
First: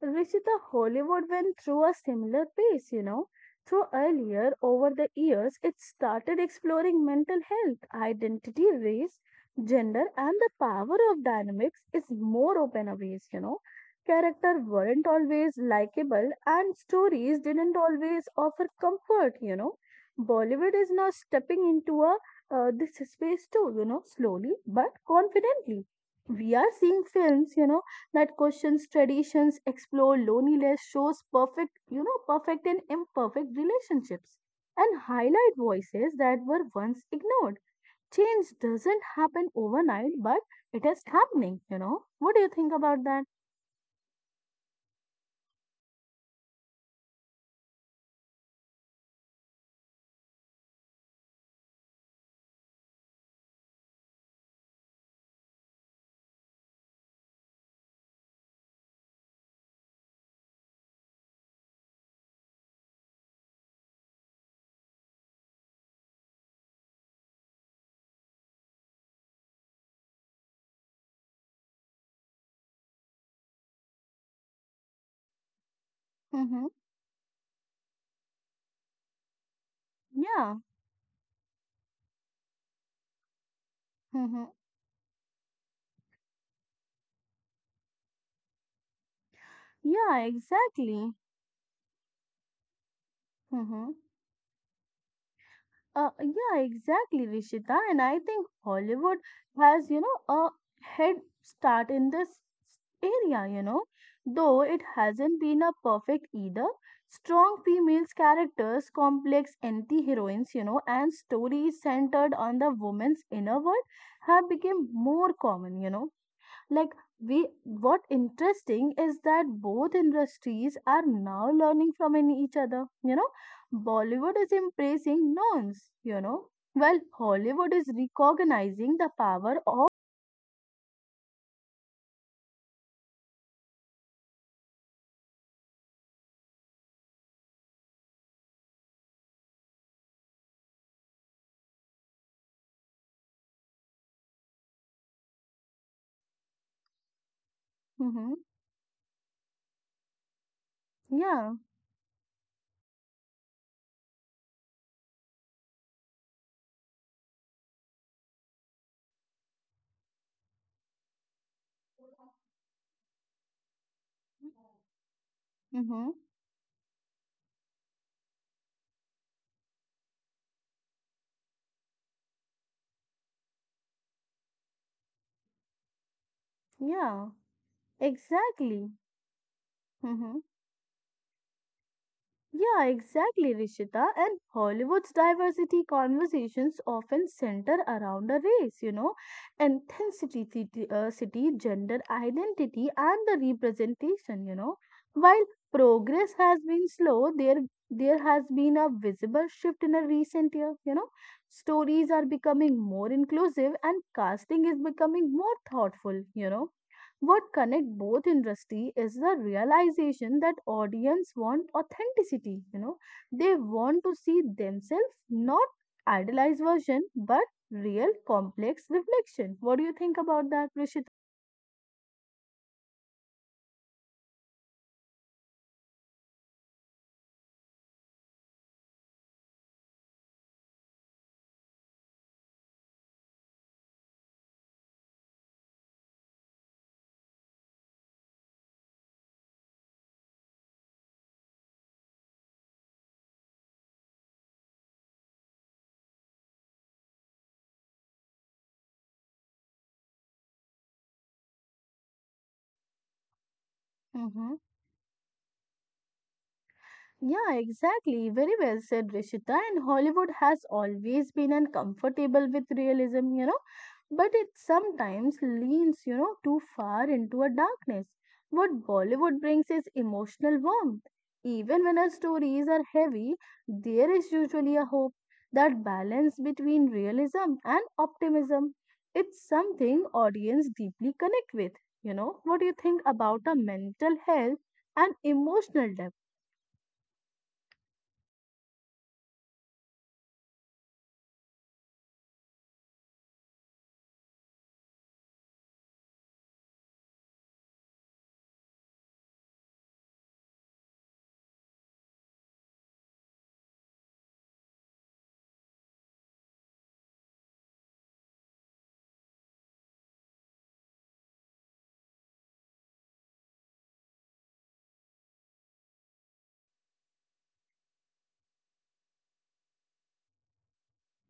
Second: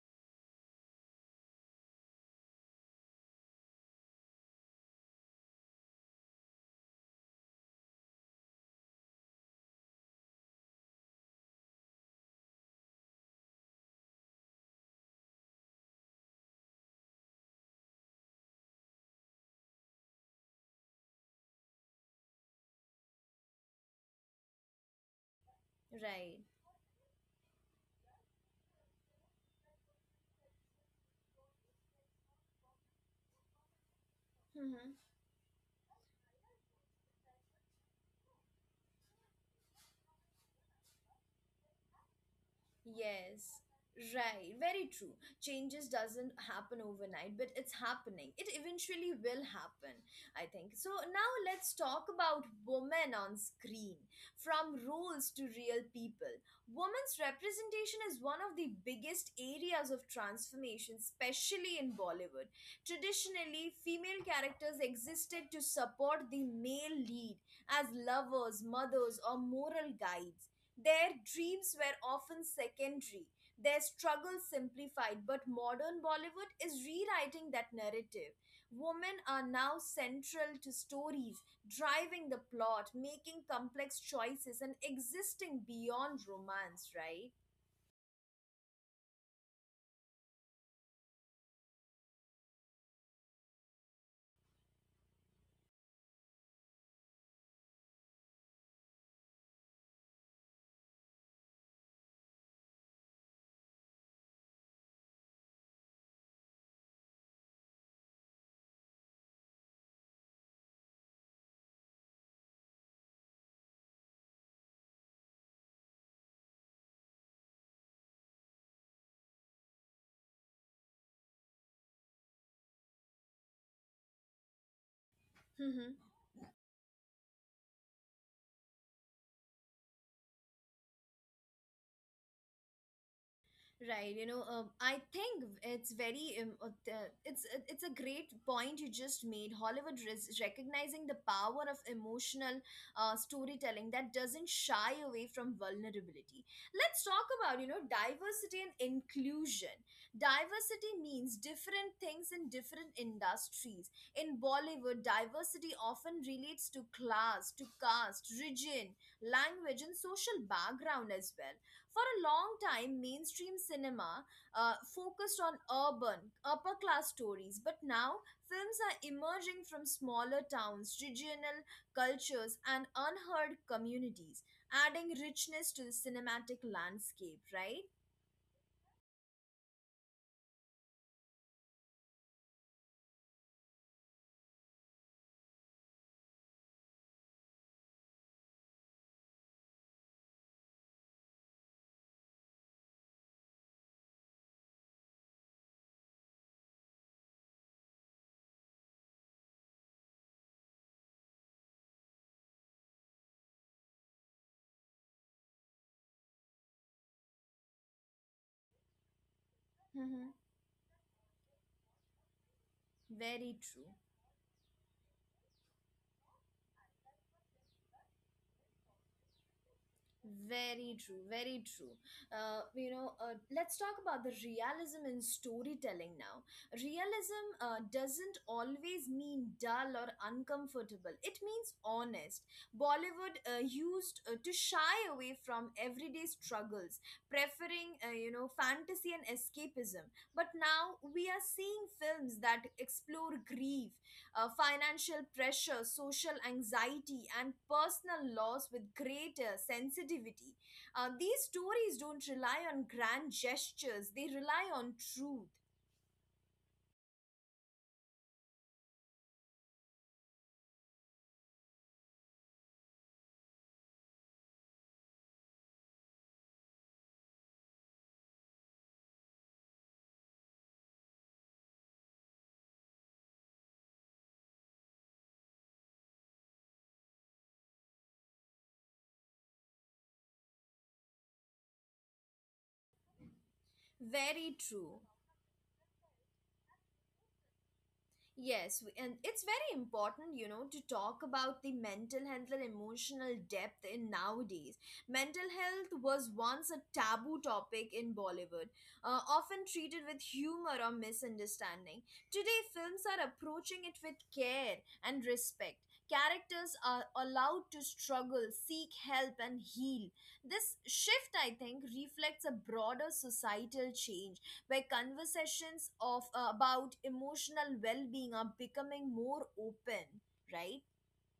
Speaker 2: And Rishita, Hollywood went through a similar pace. So earlier, over the years, it started exploring mental health, identity, race, gender, and the power of dynamics is more open a ways. Characters weren't always likable and stories didn't always offer comfort. Bollywood is now stepping into a this space too, you know, slowly but confidently.
Speaker 1: Right.
Speaker 2: We are seeing films, you know, that questions traditions, explore loneliness, shows perfect and imperfect relationships, and highlight voices that were once ignored. Change doesn't happen overnight, but it is happening. What do you think about that?
Speaker 1: Yes, right. Very true. Changes doesn't happen overnight, but it's happening. It eventually will happen, I think. So now let's talk about women on screen, from roles to real people. Women's representation is one of the biggest areas of transformation, especially in Bollywood. Traditionally, female characters existed to support the male lead as lovers, mothers, or moral guides. Their dreams were often secondary, their struggles simplified, but modern Bollywood
Speaker 2: Mm-hmm.
Speaker 1: is rewriting that narrative. Women are now
Speaker 2: Yeah.
Speaker 1: central to stories, driving the plot, making complex
Speaker 2: Hmm.
Speaker 1: choices, and existing beyond romance, right?
Speaker 2: Yeah, exactly. Hmm. Yeah, exactly, Rishita. And I think Hollywood has, you know, a head start in this area. Though it hasn't been a perfect either, strong female characters, complex anti-heroines, you know, and stories centered on the woman's inner world have become more common. Like, we what interesting is that both industries are now learning from in each other you know Bollywood is embracing norms you know well, Hollywood is recognizing the power of.
Speaker 1: Right. You know, I think it's very it's a great point you just made. Hollywood is recognizing the power of emotional storytelling that doesn't shy away from vulnerability. Let's talk about, you know,
Speaker 2: Hmm.
Speaker 1: diversity and inclusion. Diversity means
Speaker 2: Yeah.
Speaker 1: different things in different industries. In Bollywood, diversity often relates to class, to caste, region, language, and social background as well. For a long time, mainstream cinema focused on
Speaker 2: Hmm.
Speaker 1: urban, upper class stories, but now films are emerging from smaller towns, regional cultures, and unheard communities, adding richness to the cinematic
Speaker 2: Yeah,
Speaker 1: landscape, right?
Speaker 2: exactly. Hmm. Yeah, exactly, Rishita. And Hollywood's diversity conversations often center around a race, you know, intensity, city, gender identity, and the representation. While progress has been slow, there has been a visible shift in a recent year. Stories are becoming more inclusive and casting is becoming more thoughtful. What connect both industry is the
Speaker 1: Hmm.
Speaker 2: realization that audience want authenticity. They
Speaker 1: Very true.
Speaker 2: want to see themselves not idealized version but real complex reflection. What do you think about that,
Speaker 1: Very
Speaker 2: Rishita?
Speaker 1: true, very true. Let's talk about the realism in storytelling now. Realism doesn't always mean dull or uncomfortable, it means honest. Bollywood used to shy away from everyday struggles, preferring, you know, fantasy and escapism. But now we are seeing films that explore grief, financial pressure, social anxiety, and personal loss with greater sensitivity. These stories don't rely on grand gestures, they rely on truth.
Speaker 2: Yeah, exactly. Very well said, Rishita. And Hollywood has always been uncomfortable with realism, you know, but it sometimes leans, you know, too far into a darkness. What Bollywood brings is emotional warmth. Even when our stories are heavy, there is usually a hope that balance between realism and optimism. It's something audience deeply connect with. What do you think about a mental
Speaker 1: Very
Speaker 2: health
Speaker 1: true.
Speaker 2: and emotional development?
Speaker 1: Yes, and it's very important, you know, to talk about the mental health and emotional depth in nowadays. Mental health was once a taboo topic in Bollywood, often treated with humor or misunderstanding. Today, films are approaching it with care and respect. Characters are allowed to struggle, seek help, and heal. This shift, I think, reflects a broader societal change where conversations of about emotional well-being are becoming more open, right?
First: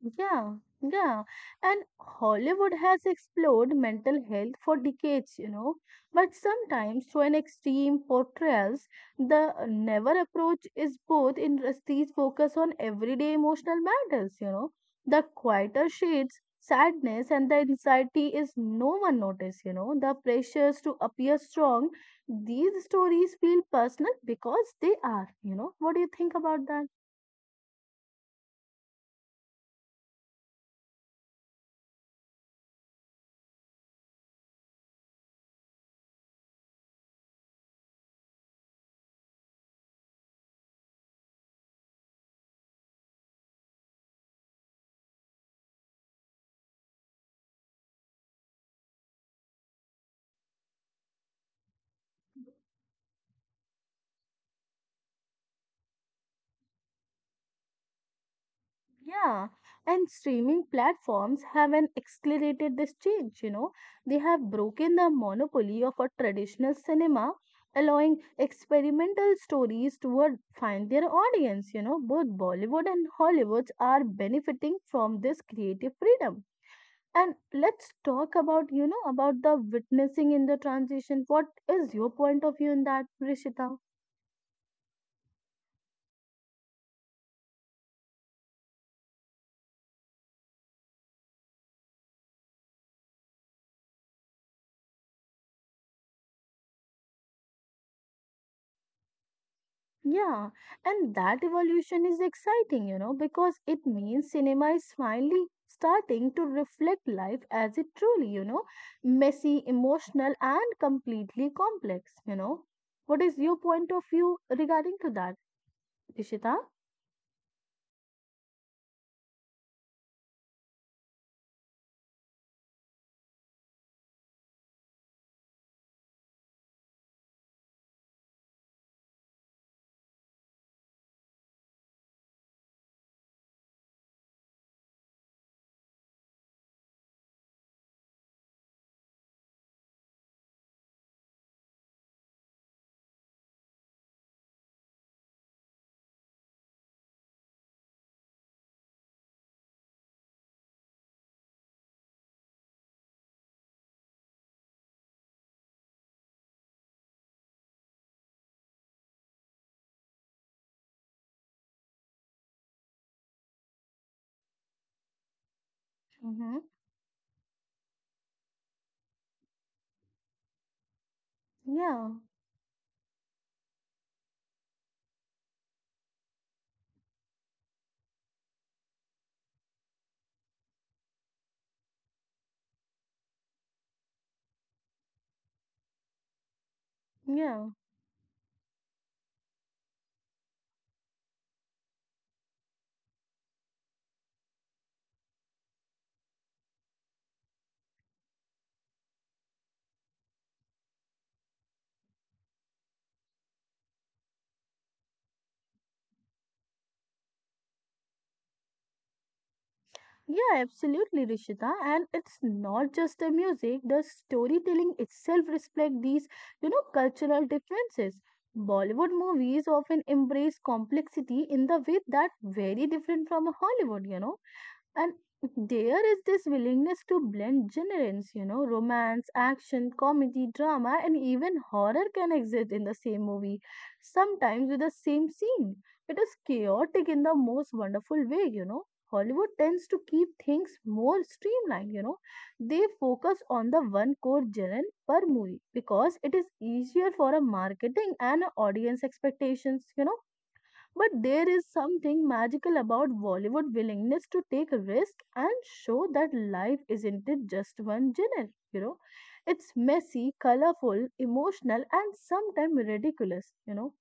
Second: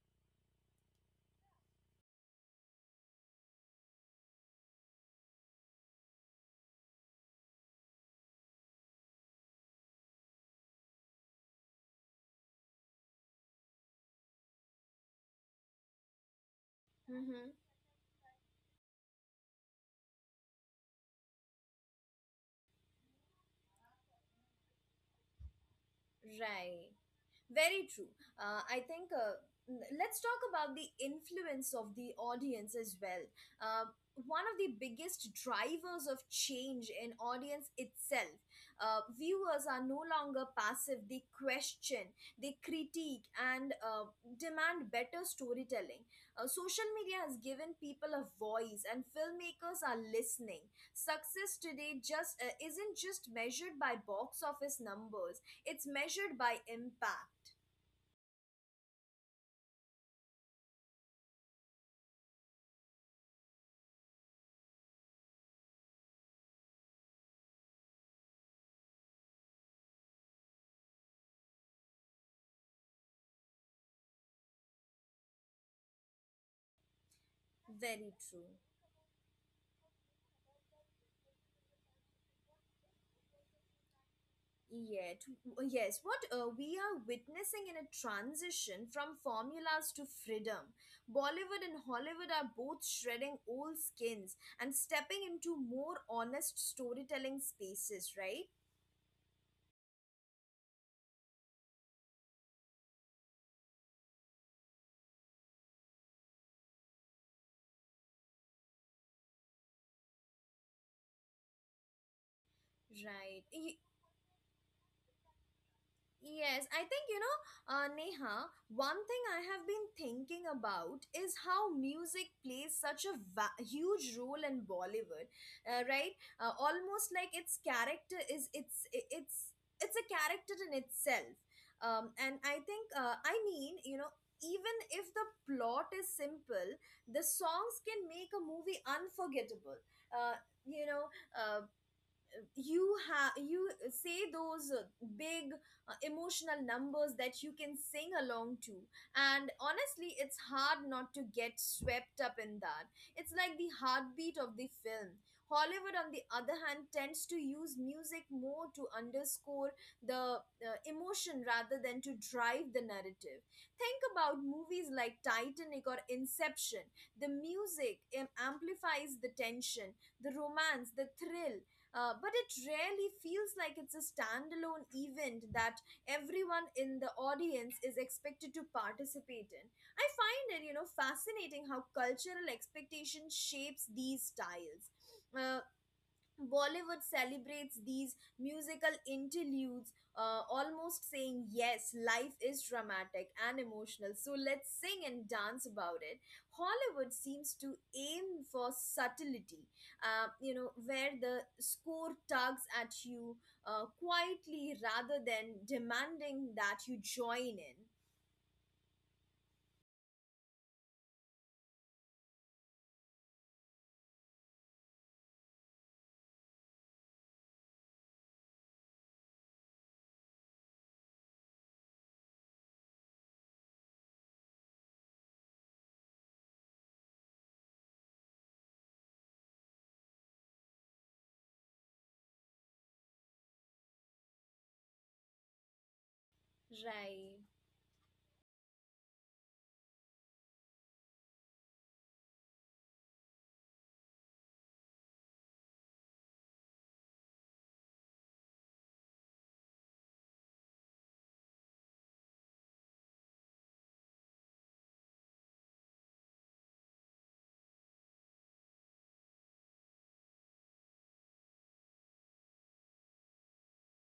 Speaker 2: Yeah, yeah. And Hollywood has explored mental health for decades, you know, but sometimes to an extreme portrayals, the never approach is both industries focus on everyday emotional matters. The quieter shades, sadness and the
Speaker 1: Mm-hmm.
Speaker 2: anxiety is no one notice. The pressures to appear strong, these stories feel personal because they are. What do you think about that?
Speaker 1: Right. Very true. Uh, I think uh, let's talk about the influence of the audience as well. Uh, One of the biggest drivers of change in audience itself. Viewers are no longer passive. They question, they critique, and demand better storytelling. Social media has given people a voice and filmmakers are listening. Success today just isn't just measured by box office numbers, it's measured by impact.
Speaker 2: Yeah, and streaming platforms have an accelerated this change. They have broken the monopoly of a traditional cinema, allowing experimental stories to find their audience. Both Bollywood and Hollywood are benefiting from this creative freedom. And let's
Speaker 1: Very
Speaker 2: talk
Speaker 1: true.
Speaker 2: about the witnessing in the transition. What is your point of view in that, Rishita?
Speaker 1: Yet, yes, what we are witnessing in a transition from formulas to freedom. Bollywood and Hollywood are both shredding old skins and stepping into more honest storytelling spaces, right?
Speaker 2: Yeah, and that evolution is exciting, you know, because it means cinema is finally starting to reflect life as it truly, you know, messy, emotional, and completely complex. What is
Speaker 1: Right.
Speaker 2: your point of view regarding to that, Ishita?
Speaker 1: Yes, I think, you know, Neha, one thing I have been thinking about is how music plays such a huge role in Bollywood, right? Almost like its character is it's I- it's a character in itself. And I think I mean, you know, even if the plot is simple, the songs can make a movie unforgettable. Uh, you know, uh, you have you say those big emotional numbers that you can sing along to, and honestly it's hard not to get swept up in that. It's like the heartbeat of the film. Hollywood, on the other hand, tends to use music more to underscore the emotion rather than to drive the narrative. Think about movies like Titanic or
Speaker 2: Mm-hmm.
Speaker 1: Inception. The music amplifies the tension, the romance, the thrill,
Speaker 2: Yeah,
Speaker 1: but it rarely feels like it's a standalone event that everyone in the audience is expected to participate in. I find it, you know, fascinating how cultural expectation shapes these styles. Uh, Bollywood
Speaker 2: yeah.
Speaker 1: celebrates these musical interludes, almost saying, "Yes, life is dramatic and emotional, so let's sing and dance about it." Hollywood seems to aim for subtlety, you know, where the score tugs at you quietly rather than demanding that you join in.
Speaker 2: Yeah, absolutely, Rishita. And it's not just the music, the storytelling itself reflect these, you know, cultural differences. Bollywood movies often embrace complexity in the way that very different from Hollywood. And there is this willingness to blend genres, you know, romance, action, comedy, drama, and even horror can exist in the same movie, sometimes with the same scene. It is chaotic in the
Speaker 1: Right.
Speaker 2: most wonderful way. Hollywood tends to keep things more streamlined. They focus on the one core genre per movie because it is easier for a marketing and a audience expectations. But there is something magical about Bollywood willingness to take a risk and show that life isn't it just one genre. It's messy, colorful, emotional, and sometimes ridiculous,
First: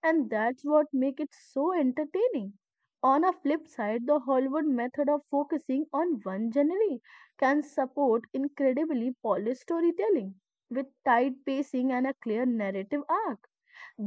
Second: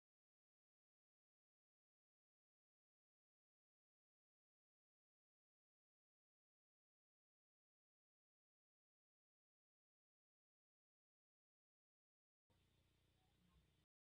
Speaker 2: and that's what make it so entertaining. On a flip side, the Hollywood method of focusing on one genre can support incredibly polished storytelling with tight pacing and a clear narrative arc.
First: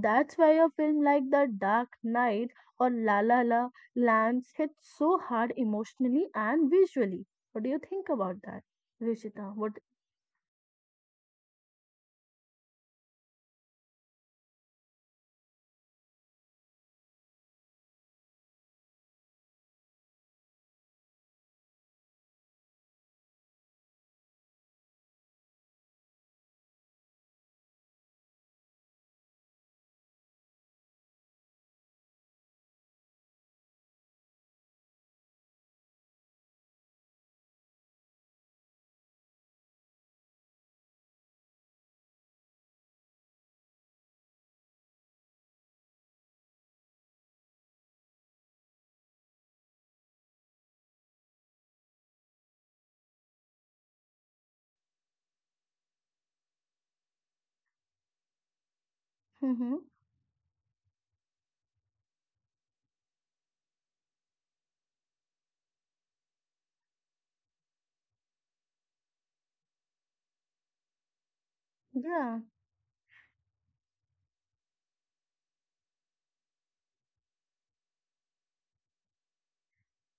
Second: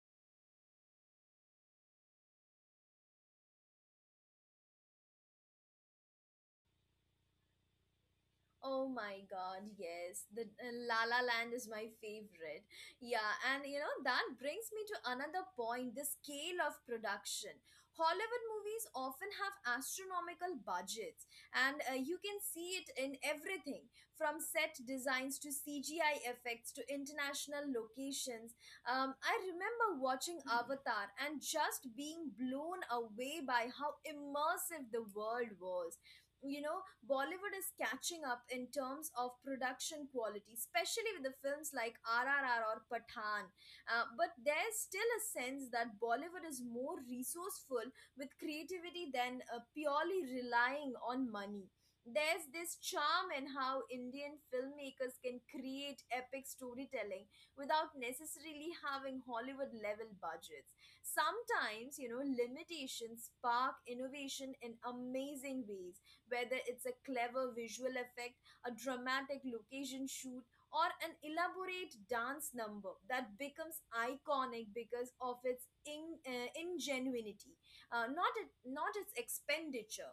Speaker 2: That's why a film like The Dark Knight or La La Lands hits so hard emotionally and visually. What do you think about that,
Speaker 1: Oh my
Speaker 2: Rishita?
Speaker 1: God,
Speaker 2: What?
Speaker 1: yes. The La La Land is my favorite. Yeah, and you know, that brings me to another point, the scale of production. Hollywood movies often have astronomical budgets, and you can see it in everything from set designs to CGI effects to international locations. I remember watching Avatar and just being blown away by how immersive the world was. You know, Bollywood is catching up in terms of production quality, especially with the films like RRR or Pathan, but there's still a sense that Bollywood is more resourceful with creativity than purely relying on money. There's this charm in how Indian filmmakers can create epic storytelling without necessarily having Hollywood
Speaker 2: Hmm.
Speaker 1: level budgets. Sometimes, you know, limitations spark innovation in amazing ways, whether it's a clever visual effect, a dramatic location shoot, or an elaborate
Speaker 2: Yeah.
Speaker 1: dance number that becomes iconic because of its ingenuity, not its expenditure.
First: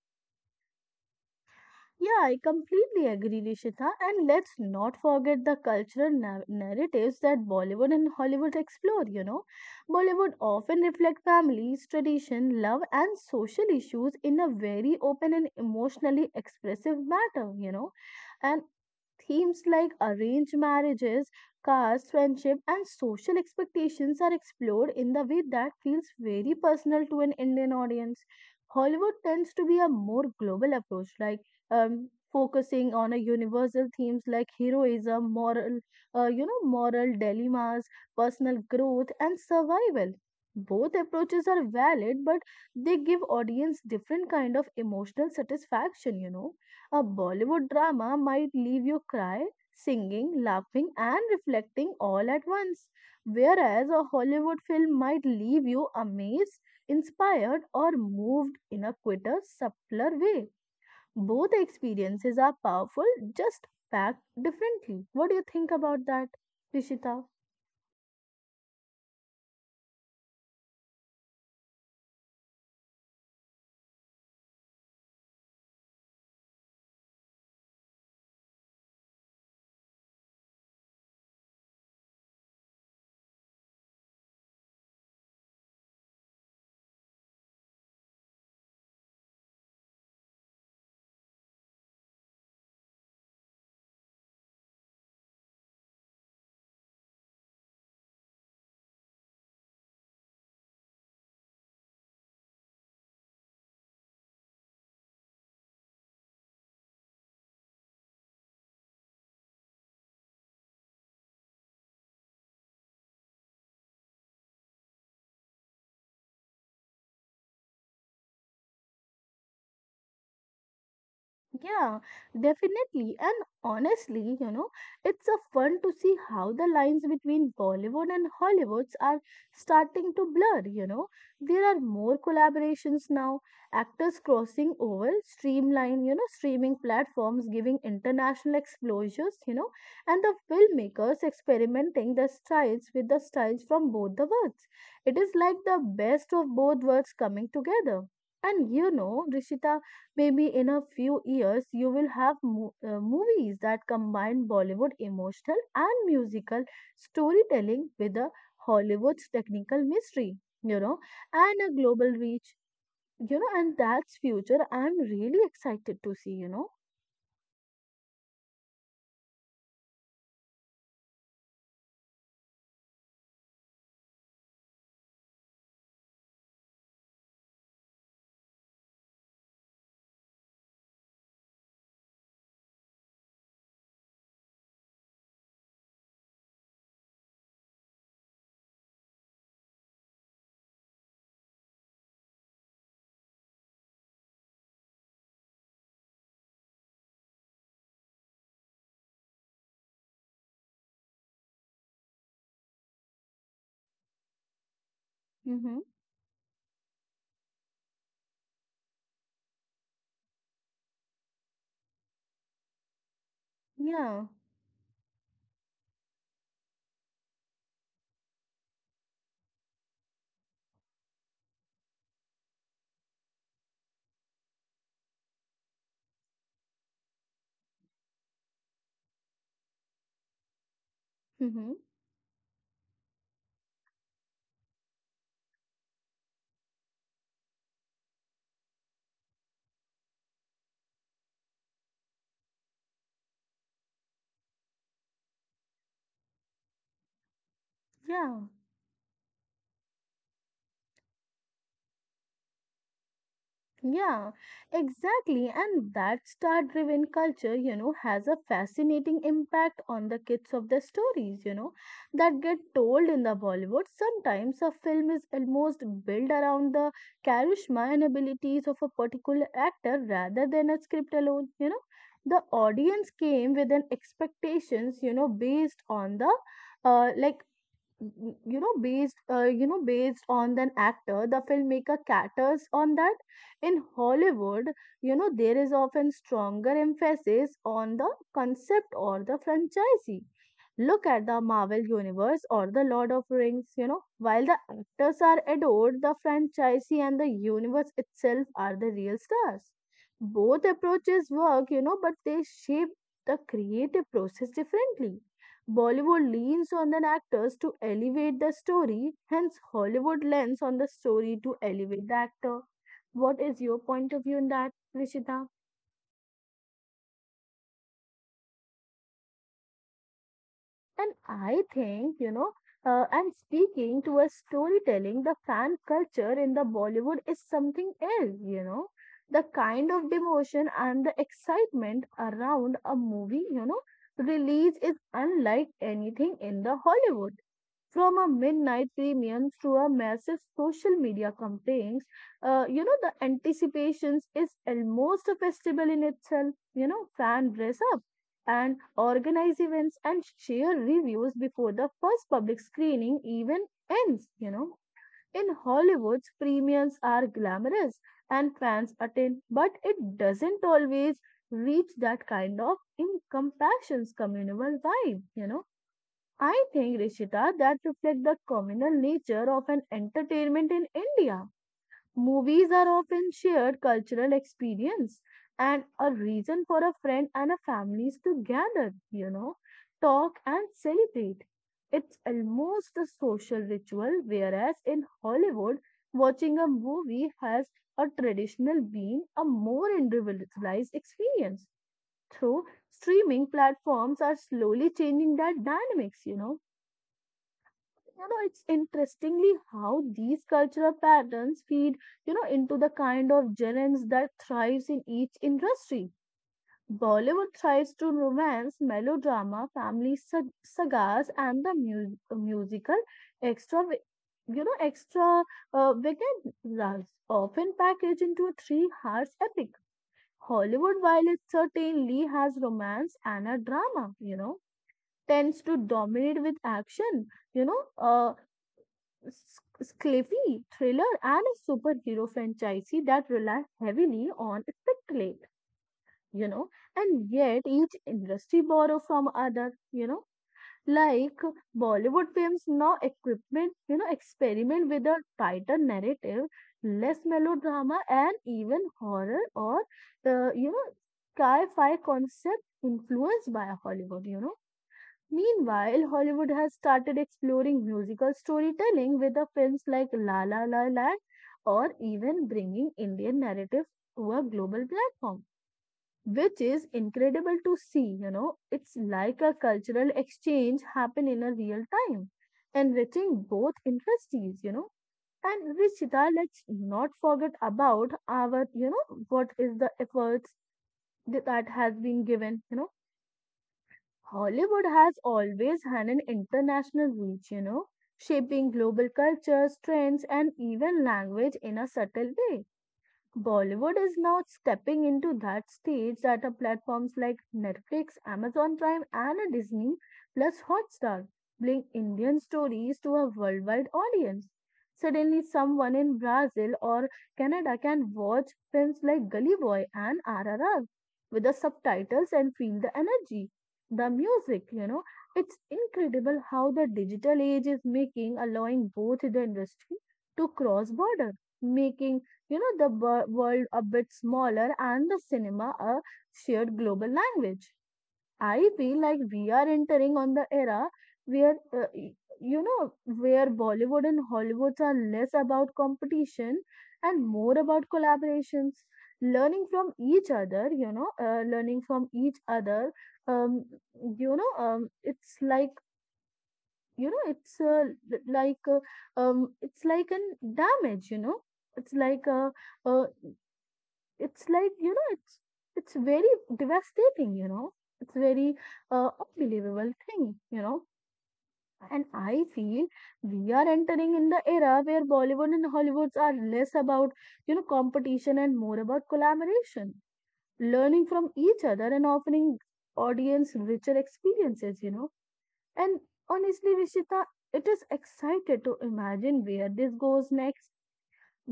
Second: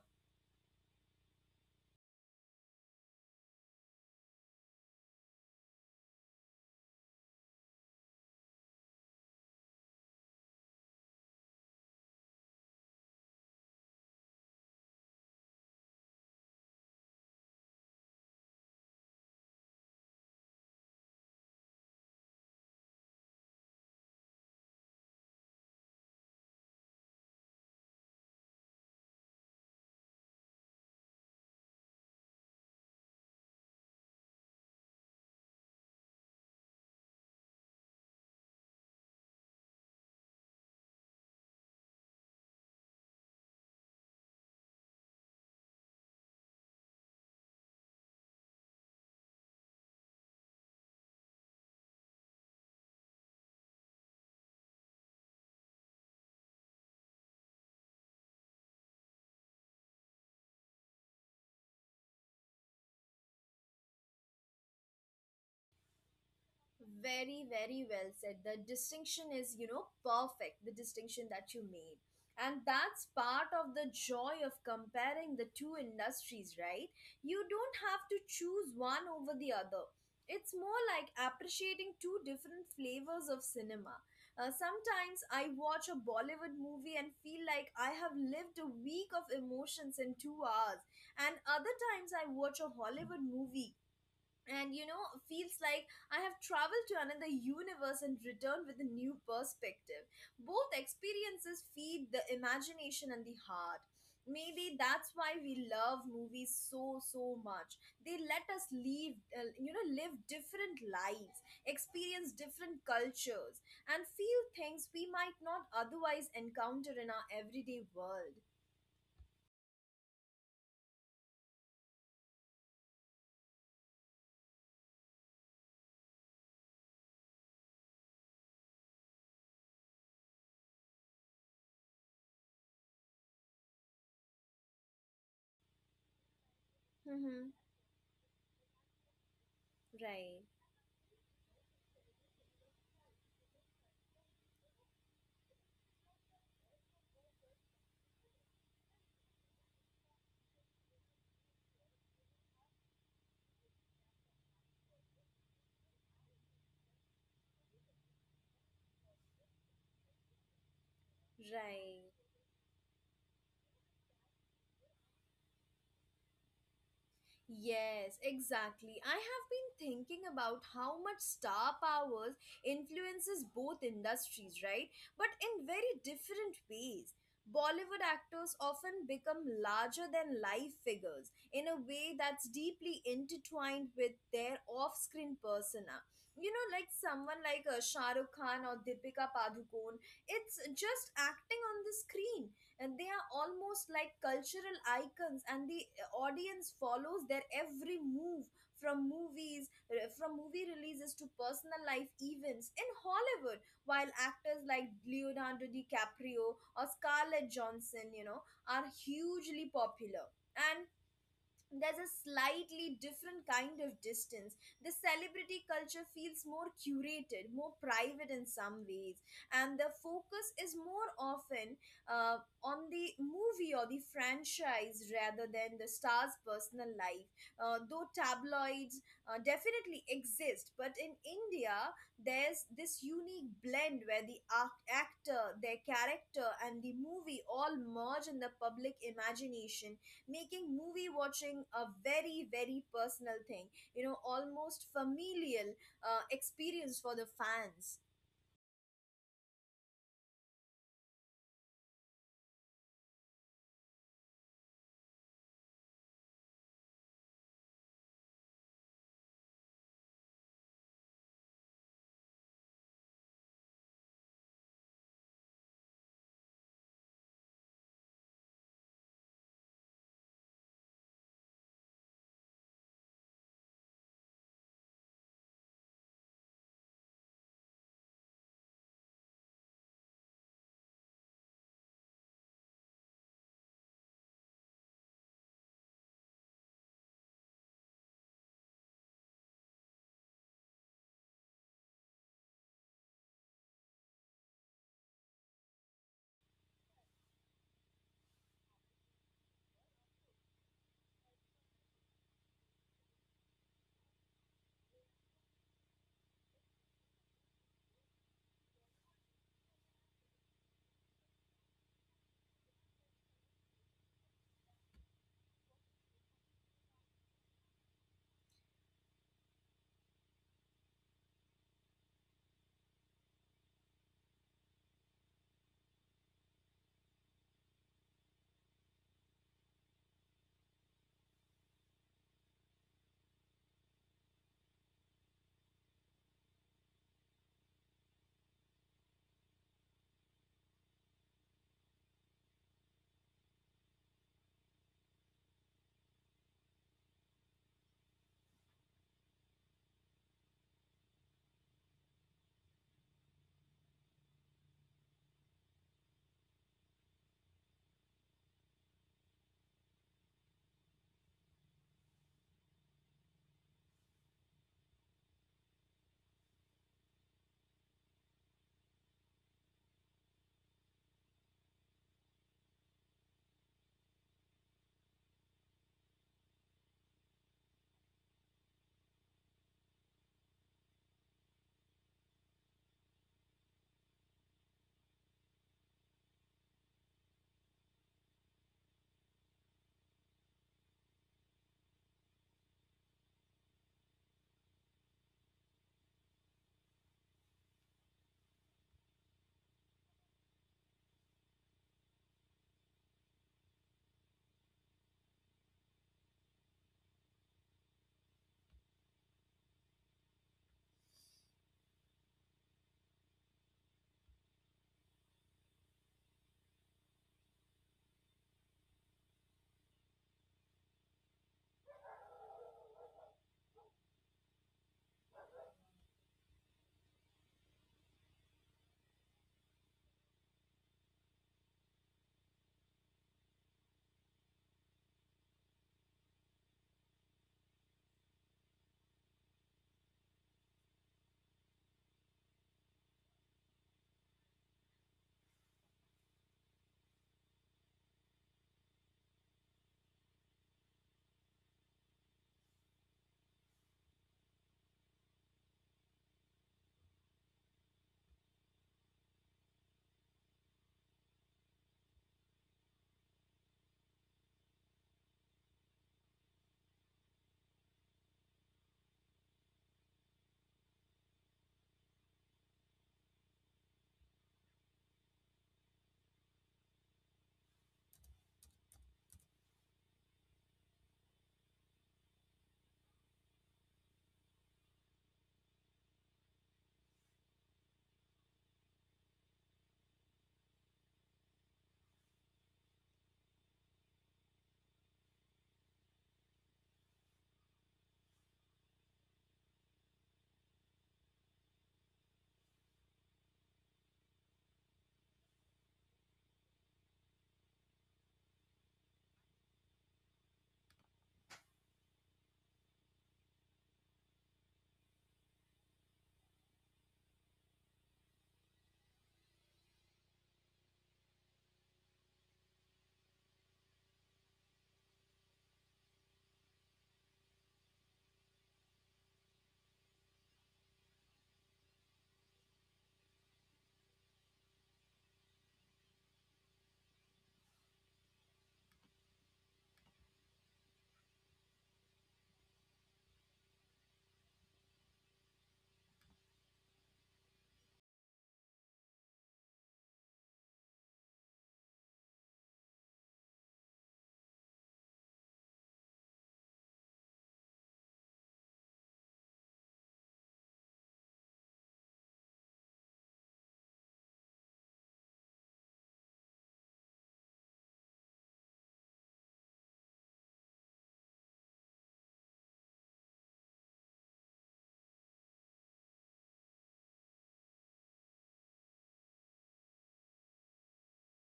Speaker 2: Yeah, I completely agree, Rishita. And let's not forget the cultural narratives that Bollywood and Hollywood explore. Bollywood often reflect families, tradition, love, and social issues in a very open and emotionally expressive manner. And themes like arranged marriages, caste, friendship, and social expectations are explored in the way that feels very personal to an Indian audience. Hollywood tends to be a more global approach, like focusing on a universal themes like heroism, moral dilemmas, personal growth, and survival. Both approaches are valid, but they give audience different kind of emotional satisfaction. A Bollywood drama might leave you cry, singing, laughing, and reflecting all at once, whereas a Hollywood film might leave you amazed, inspired, or moved in a quicker, subtler way. Both experiences are powerful, just packed differently. What do you think about that, Rishita?
Speaker 1: Very, very well said. The distinction is, you know, perfect, the distinction that you made. And that's part of the joy of comparing the two industries, right? You don't have to choose one over the other. It's more like appreciating two different flavors of cinema. Sometimes I watch a Bollywood movie and feel like I have lived a week of emotions in 2 hours, and other times I watch a Hollywood movie and, you know, feels like I have traveled to another universe and returned with a new perspective. Both experiences feed the imagination and the heart. Maybe that's why we love movies so much. They let us live, you know, live different lives, experience different cultures, and feel things we might not otherwise encounter in our everyday world.
Speaker 2: Yeah, definitely. And honestly, you know, it's a fun to see how the lines between Bollywood and Hollywoods are starting to blur. There are more collaborations now, actors crossing over, streaming platforms giving international exposures,
Speaker 1: Hmm.
Speaker 2: you know, and the filmmakers experimenting the
Speaker 1: Right.
Speaker 2: styles with the styles from both the worlds. It is like the best of both worlds coming together. And Rishita, maybe in a few years, you will have movies that combine Bollywood emotional and musical storytelling with a Hollywood's technical mystery, you know, and a global reach, you know, and
Speaker 1: Right.
Speaker 2: that's future I'm really excited to see.
Speaker 1: Yes, exactly. I have been thinking about how much star powers influences both industries, right? But in very different ways. Bollywood actors often become larger than life figures in a way that's deeply intertwined with their off-screen persona. You know, like someone like Shah Rukh Khan or Deepika Padukone, it's just acting on the screen, and they are almost like cultural icons, and they audience follows their every move from movies, from movie releases to personal life events. In Hollywood, while actors like
Speaker 2: Mm-hmm.
Speaker 1: Leonardo DiCaprio or Scarlett Johansson, you know, are hugely popular, and there's a slightly different kind of
Speaker 2: Yeah.
Speaker 1: distance. The celebrity culture feels more curated, more private in some ways, and the focus is more often on the movie or the franchise rather than the star's personal life. Though tabloids definitely exist, but in India,
Speaker 2: Mm-hmm.
Speaker 1: there's this unique blend where the actor, their character, and the movie all merge in the public imagination, making movie watching a very, very personal thing, you know, almost familial experience for the fans.
Speaker 2: Yeah. Yeah, exactly. And that star driven culture, you know, has a fascinating impact on the kids of the stories, you know, that get told in the Bollywood. Sometimes a film is almost built around the charisma and abilities of a particular actor rather than a script alone, you know. The audience came with an expectations, you know, based on the like based you know based on an actor, the filmmaker caters on that. In Hollywood, you know, there is often stronger emphasis on the concept or the franchisee. Look at the Marvel universe or the Lord of Rings, you know. While the actors are adored, the franchisee and the universe itself are the real stars. Both approaches work, you know, but they shape the creative process differently. Bollywood leans on the actors to elevate the story, hence, Hollywood lends on the story to elevate the actor. What is your point of view in that, Rishita? And I think, you know, and speaking to a storytelling, the fan culture in the Bollywood is something else, you know. The kind of devotion and the excitement around a movie, you know, release is unlike anything in the Hollywood. From a midnight premiums to a massive social media campaigns, you know, the anticipations is almost a festival in itself, you know. Fan dress up and organize events and share reviews before the first public screening even ends, you know. In Hollywood's premiums are glamorous and fans attend, but it doesn't always reach that kind of incompassions communal vibe, you know. I think, Rishita, that reflects the communal nature of an entertainment in India. Movies are often shared cultural experience and a reason for a friend and a families to gather, talk and celebrate. It's almost a social ritual, whereas in Hollywood, watching a movie has a traditional been a more individualized experience. Through streaming platforms are slowly changing that dynamics. It's interestingly how these cultural patterns feed into the kind of genres that thrives in each industry. Bollywood thrives to romance melodrama family sagas and the musical extra, extra, vagabonds often packaged into a three hearts epic. Hollywood, while it certainly has romance and a drama, you know, tends to dominate with action, you know uh, sci-fi, thriller, and a superhero franchise that relies heavily on spectacle, you know, and yet each industry borrows from other, you know, like Bollywood films now equipment, you know, experiment with a tighter narrative, less melodrama, and even horror or, uh, you know, sci-fi concept influenced by Hollywood, you know. Meanwhile, Hollywood has started exploring musical storytelling with the films like La La La Land or even bringing Indian narrative to a global platform, which is incredible to see. You know, it's like a cultural exchange happen in a real time, enriching both industries, you know. And Rishita, let's not forget about our, you know, what is the efforts that has been given, you know. Hollywood has always had an international reach, you know, shaping global cultures, trends, and even language in a subtle way. Bollywood is now stepping into that stage that are platforms like Netflix, Amazon Prime, and a Disney plus Hotstar bring Indian stories to a worldwide audience. Suddenly, someone in Brazil or Canada can watch films like Gully Boy and RRR with the subtitles and feel the energy, the music. You know, it's incredible how the digital age is making allowing both the industry to cross border, making, the world a bit smaller and the cinema a shared global language. I feel like we are entering on the era where, where Bollywood and Hollywood are less about competition and more about collaborations, learning from each other, learning from each other. Um, you know, it's like, you know, it's l- like, It's like an damage, you know, it's like a it's like you know it's very devastating, you know. It's very unbelievable thing, you know. And I feel we are entering in the era where Bollywood and Hollywoods are less about, you know, competition and more about collaboration, learning from each other and offering audience richer experiences, you know. And honestly, Vishita, it is excited to imagine where this goes next.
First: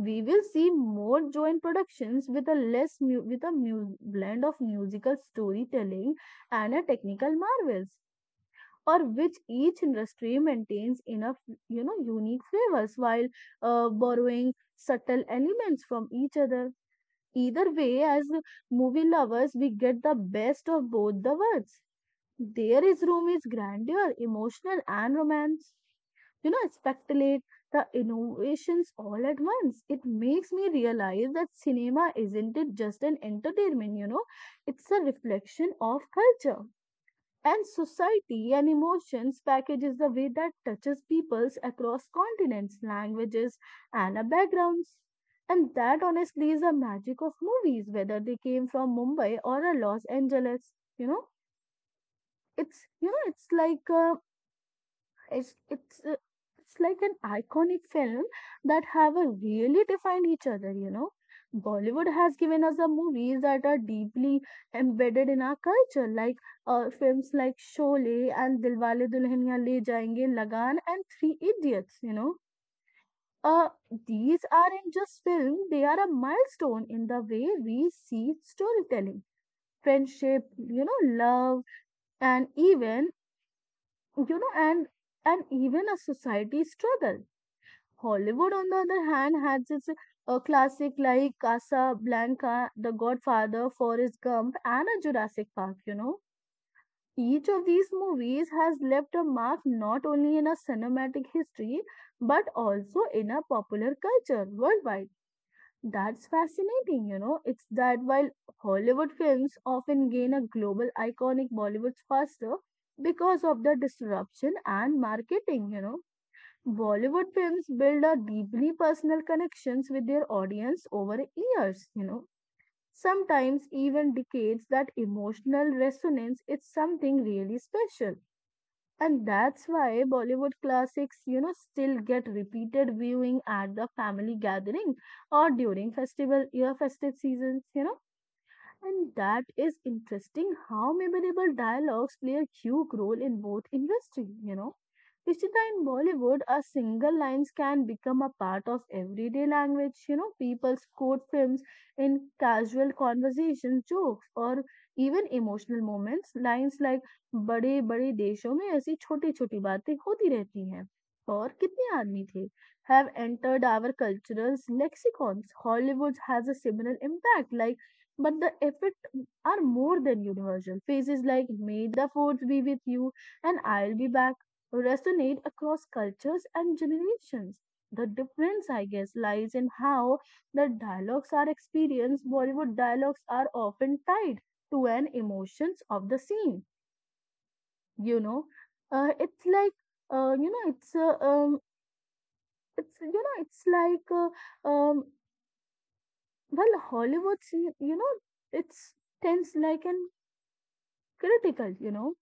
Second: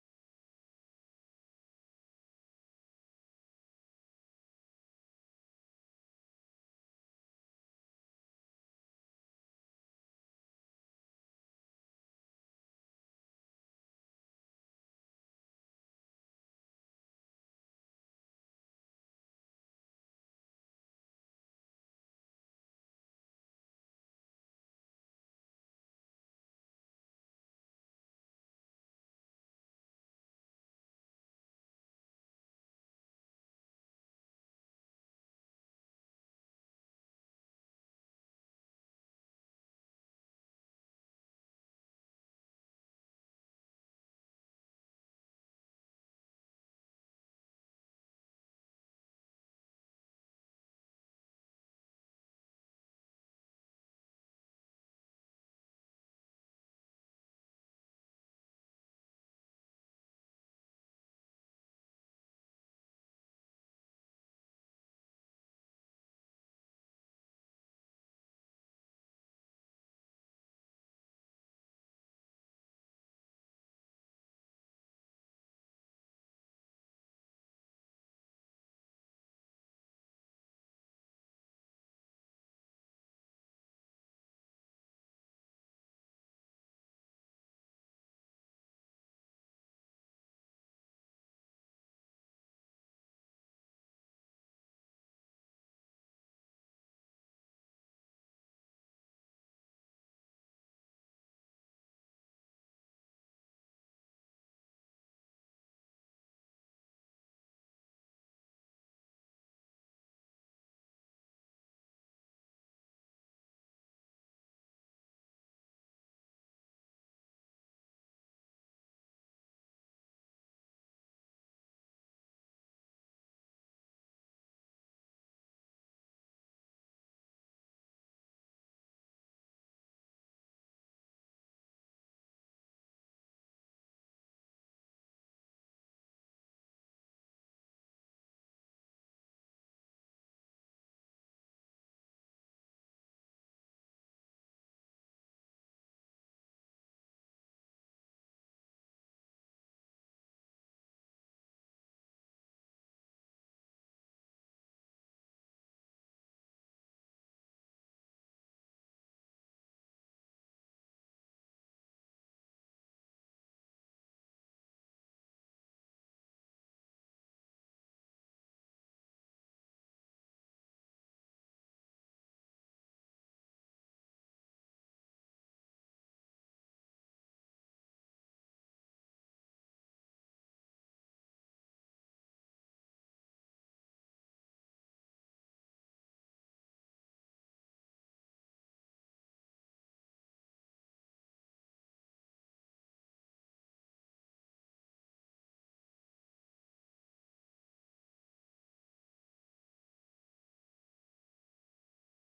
Speaker 2: We will see more joint productions with a less mu- with a mu- blend of musical storytelling and a technical marvels, or which each industry maintains enough, you know, unique flavors while, borrowing subtle elements from each other. Either way, as movie lovers, we get the best of both the worlds. There is room is grandeur, emotional, and romance. You know, speculate the innovations all at once. It makes me realize that cinema isn't it just an entertainment, you know, it's a reflection of culture and society and emotions packages the way that touches peoples across continents, languages, and backgrounds. And that honestly is the magic of movies, whether they came from Mumbai or Los Angeles, you know you know it's it's uh, it's like an iconic film that have a really defined each other, you know. Bollywood has given us the movies that are deeply embedded in our culture, like, films like Sholay and Dilwale Dulhaniya Le Jayenge, lagan and Three Idiots, you know. uh, these aren't just films, they are a milestone in the way we see storytelling, friendship, you know, love, and even, you know, and and even a society struggle. Hollywood, on the other hand, has its classic like Casablanca, The Godfather, Forrest Gump, and a Jurassic Park. You know, each of these movies has left a mark not only in a cinematic history but also in a popular culture worldwide. That's fascinating, you know. It's that while Hollywood films often gain a global iconic Bollywood faster because of the disruption and marketing, you know. Bollywood films build a deeply personal connections with their audience over years, you know. Sometimes even decades that emotional resonance is something really special. And that's why Bollywood classics, you know, still get repeated viewing at the family gathering or during festival, your festive seasons, you know. And that is interesting how memorable dialogues play a huge role in both industry, you know. Ishita, in Bollywood, a single lines can become a part of everyday language. You know, people quote films in casual conversation, jokes, or even emotional moments. Lines like बड़े बड़े देशों में ऐसी छोटी छोटी बातें होती रहती हैं और कितने आदमी थे have entered our cultural lexicons. Hollywood has a similar impact, like, but the effect are more than universal. Phrases like "May the force be with you" and "I'll be back" resonate across cultures and generations. The difference, I guess, lies in how the dialogues are experienced. Bollywood dialogues are often tied to an emotions of the scene. You know, it's like you know, it's you know, it's like Well, Hollywood, scene, you know, it's tense like an critical, you know.